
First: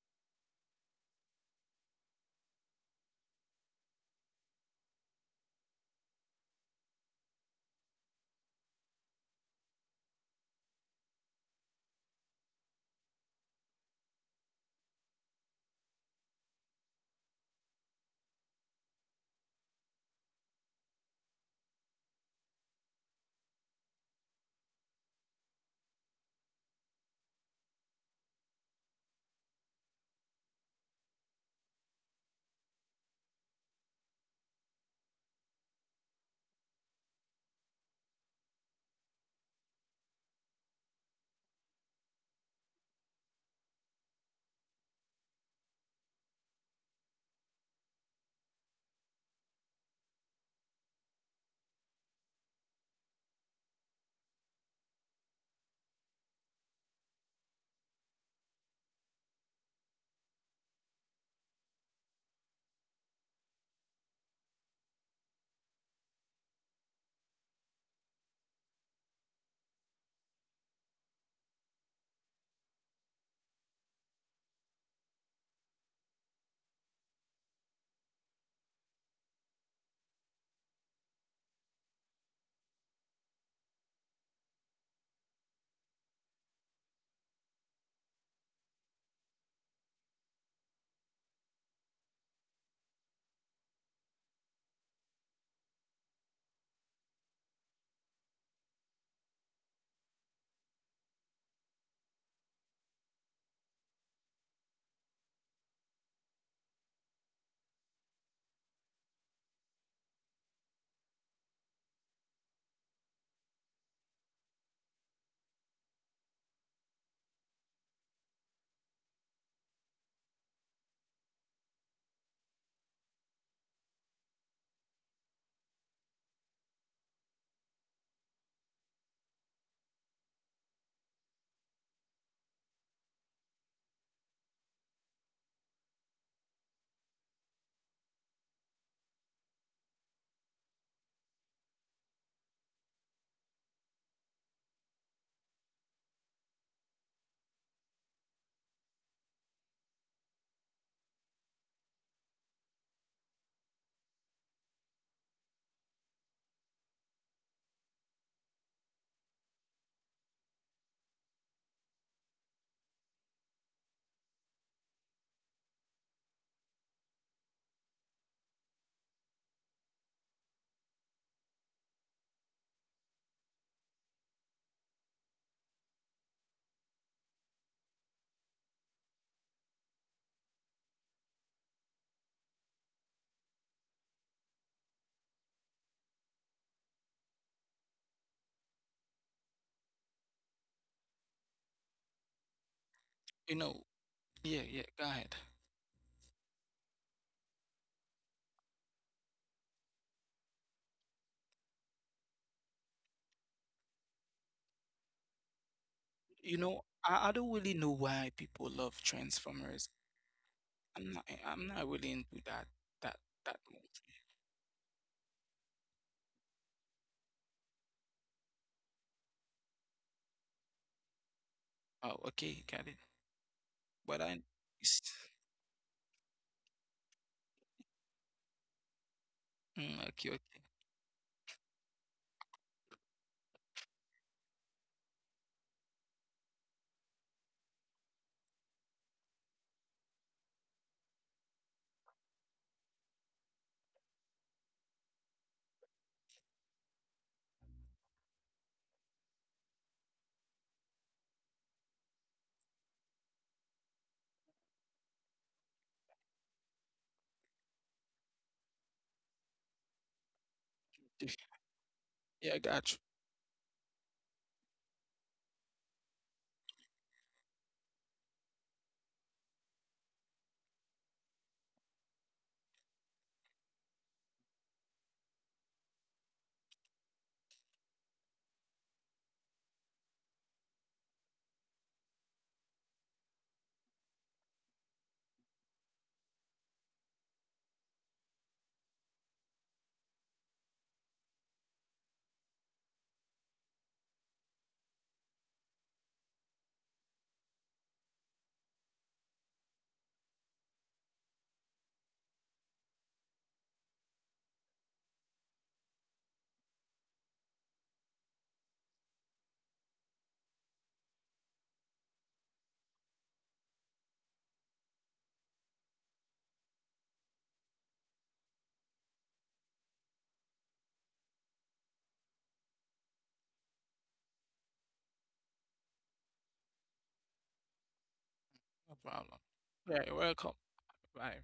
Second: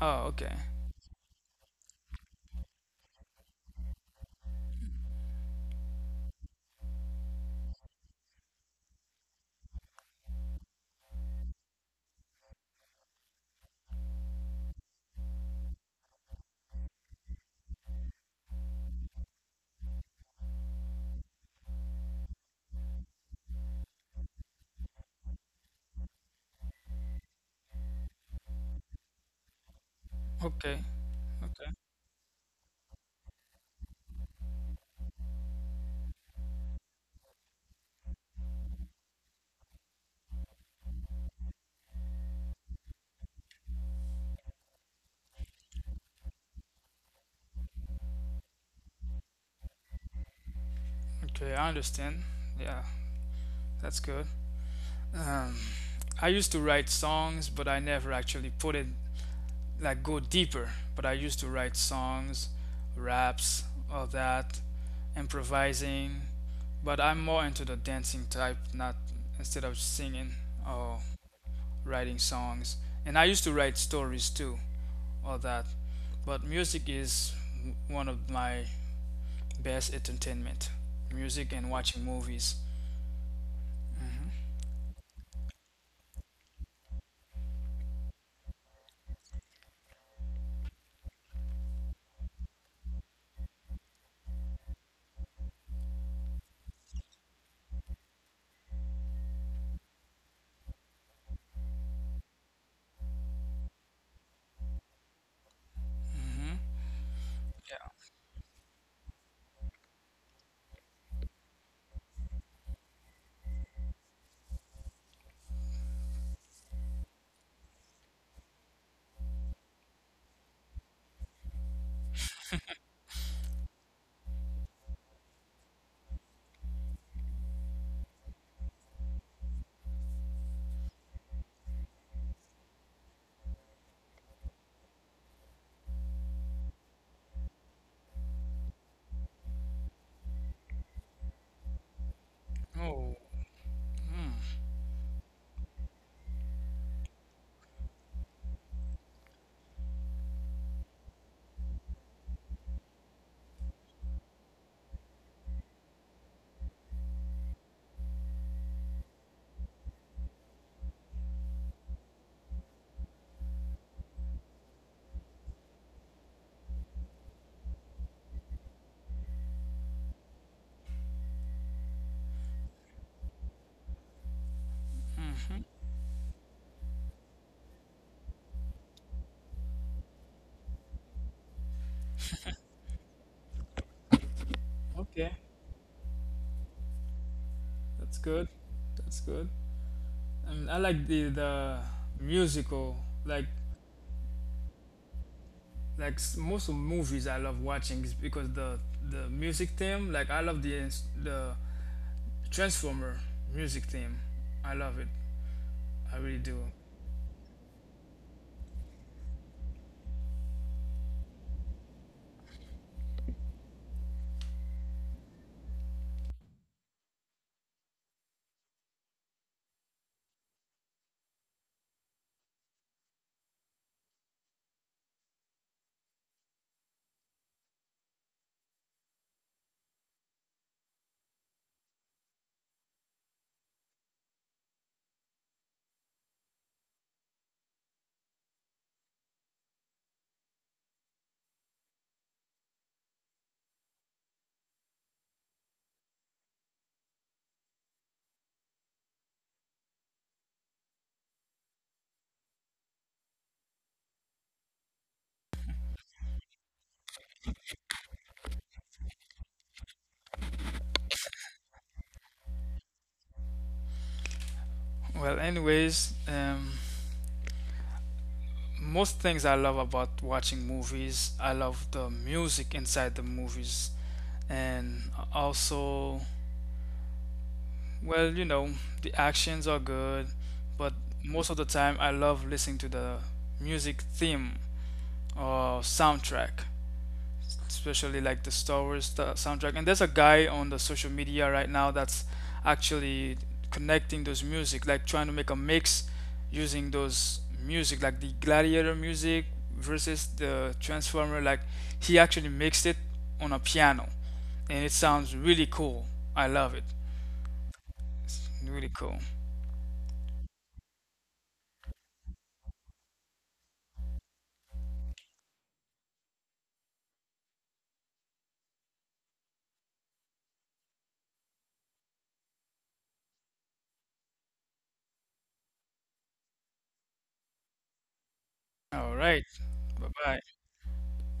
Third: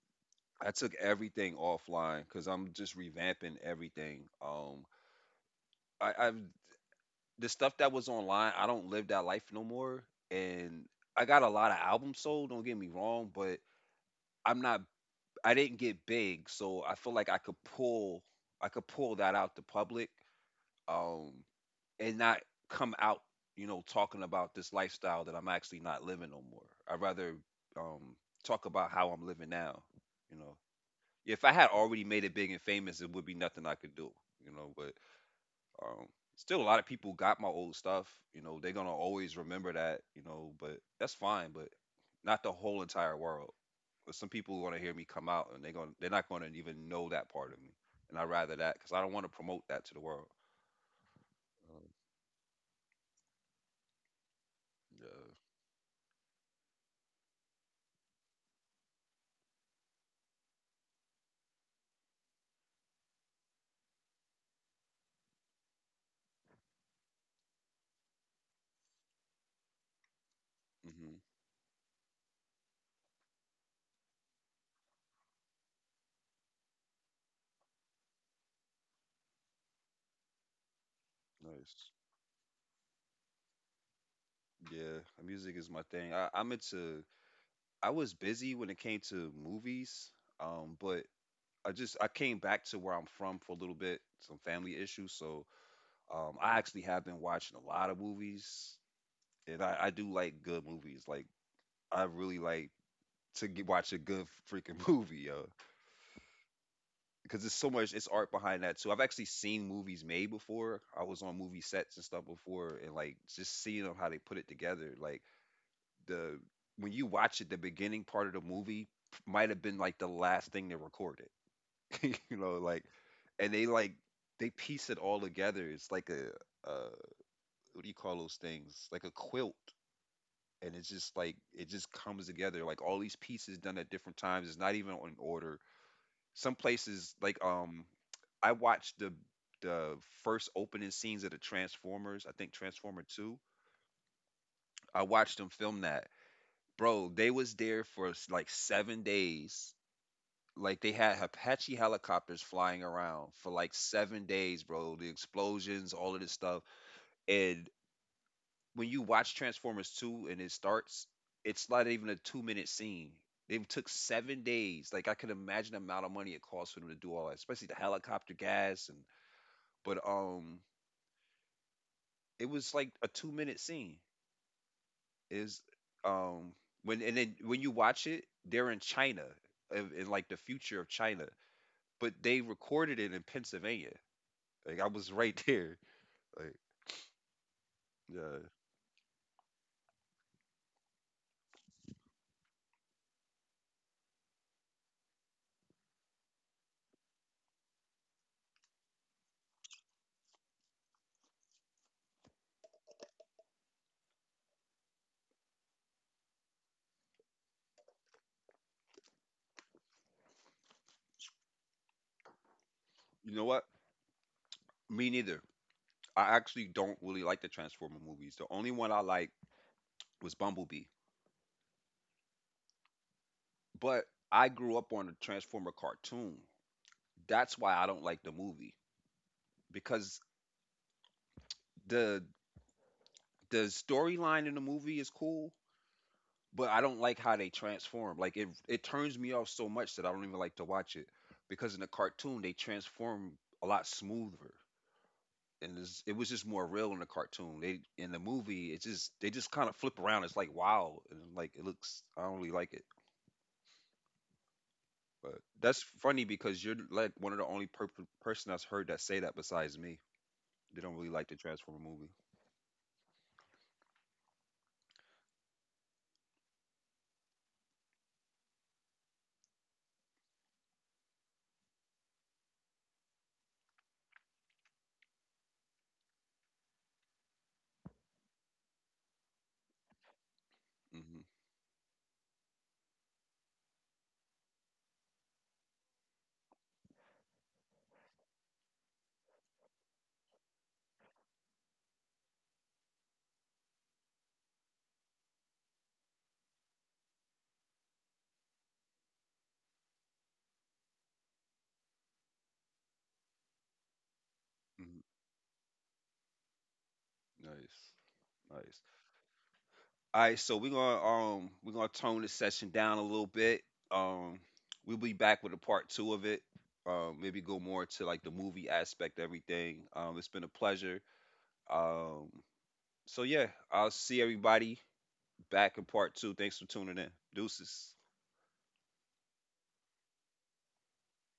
Speaker 2: Oh, okay,
Speaker 1: I took everything offline because I'm just revamping everything. I, I've the stuff that was online, I don't live that life no more. And I got a lot of albums sold. Don't get me wrong, but I'm not. I didn't get big, so I feel like I could pull. I could pull that out to public, um, and not come out, you know, talking about this lifestyle that I'm actually not living no more. I'd rather um, talk about how I'm living now, you know.
Speaker 2: okay,
Speaker 1: If I had
Speaker 2: okay,
Speaker 1: already made it big and famous, it would be nothing I could do, you know. But um, still, a lot of people got my old stuff. You know, they're gonna always remember that, you know. But that's fine. But not the whole entire world. But some people want to hear me come out, and they're not gonna even know that part of me. And I rather that because I don't want to promote that to the world.
Speaker 2: okay. I
Speaker 1: Um,
Speaker 2: understand. Yeah, that's good.
Speaker 1: yeah.
Speaker 2: Um, I used to write songs, but I never actually put it like go deeper. But I used to write songs, raps, all that, improvising. But I'm more into the dancing type, not instead of singing. Oh.
Speaker 1: Mhm.
Speaker 2: Writing songs, and I used to write stories too, all that. But music is one of my best entertainment. Music and
Speaker 1: Nice.
Speaker 2: watching movies.
Speaker 1: Yeah, music is my thing. I, I'm into. I was busy when it came to movies, but I came back to where I'm from for a little bit, some family issues. So I actually have been watching a lot of movies, and I do like good movies. Like I really like to watch a good freaking movie, yo,
Speaker 2: hmm
Speaker 1: because there's so
Speaker 2: Yeah.
Speaker 1: much it's art behind that too. I've actually seen movies made before. I was on movie sets and stuff before, and like just seeing them how they put it together, like the when you watch it, the beginning part of the movie might have been like the last thing they recorded, you know, like, and they piece it all together. It's like a uh, what do you call those things? Like a quilt, and it's just like it just comes together. Like all these pieces done at different times. It's not even in order. Some places, like I watched the first opening scenes of the Transformers. I think Transformer
Speaker 2: Oh.
Speaker 1: Two. I watched them film that. Bro, they was there for like 7 days. Like they had Apache helicopters flying around for like 7 days, bro. The explosions, all of this stuff. And when you watch Transformers 2 and it starts, it's not even a 2 minute scene. They took 7 days. Like I could imagine the amount of money it cost for them to do all that, especially the helicopter gas and but it was like a 2 minute scene. Is
Speaker 2: hmm
Speaker 1: um when and then when you watch it, they're in China, in like the future of China. But they recorded it in Pennsylvania. Like I was
Speaker 2: Okay.
Speaker 1: right there. Like
Speaker 2: That's
Speaker 1: yeah.
Speaker 2: good. That's good. I mean, I like the musical
Speaker 3: You
Speaker 2: like
Speaker 3: know, yeah, yeah, go ahead.
Speaker 2: most of movies I love watching is because the music theme. Like I love the Transformer music theme. I love it. I really
Speaker 3: You
Speaker 2: do.
Speaker 3: know, I don't really know why people love Transformers. I'm not really into that
Speaker 1: You know
Speaker 3: that
Speaker 1: what?
Speaker 3: much.
Speaker 1: Me neither. I actually don't really like the Transformer movies. The only one I like was Bumblebee.
Speaker 3: Oh, okay, got it.
Speaker 1: But
Speaker 3: But I
Speaker 1: I grew up
Speaker 3: it's,
Speaker 1: on the Transformer cartoon. That's why I don't like the movie
Speaker 3: mm,
Speaker 1: because
Speaker 3: okay, okay.
Speaker 1: the the storyline in the movie is cool, but I don't like how they transform. Like it turns me off so much that I don't even like to watch it because in the cartoon they transform a lot smoother. And it was just more real in the cartoon. They in the movie, it's just they just kind of flip around. It's like wow, and I'm like it looks. I don't really like it, but that's funny because you're like one of the only person I've heard that say that besides me. They don't really like the Transformer movie.
Speaker 3: Yeah, I got you.
Speaker 2: Well, anyways, most things I love about watching movies, I love the music inside the movies, and also, well, you know, the actions are good, but
Speaker 1: Hmm.
Speaker 2: most of the time I love listening to the music theme or soundtrack. Especially like the Star Wars soundtrack. And there's a guy on the social media right now that's actually connecting those music, like trying to make a mix using those music, like the Gladiator music versus the Transformer. Like he actually mixed it on a piano, and it
Speaker 1: Hmm.
Speaker 2: sounds really cool. I love it.
Speaker 1: Nice, nice.
Speaker 2: Really cool.
Speaker 1: All right, so we're gonna tone this session down a little bit. Um, we'll be back with a part two of it. Maybe go more to like the movie aspect, of everything. It's been a pleasure. Um, So yeah, I'll see everybody back in part two. Thanks for tuning in. Deuces.
Speaker 3: No
Speaker 2: All
Speaker 3: problem.
Speaker 2: right. Bye
Speaker 3: Right,
Speaker 2: bye.
Speaker 3: welcome. Bye.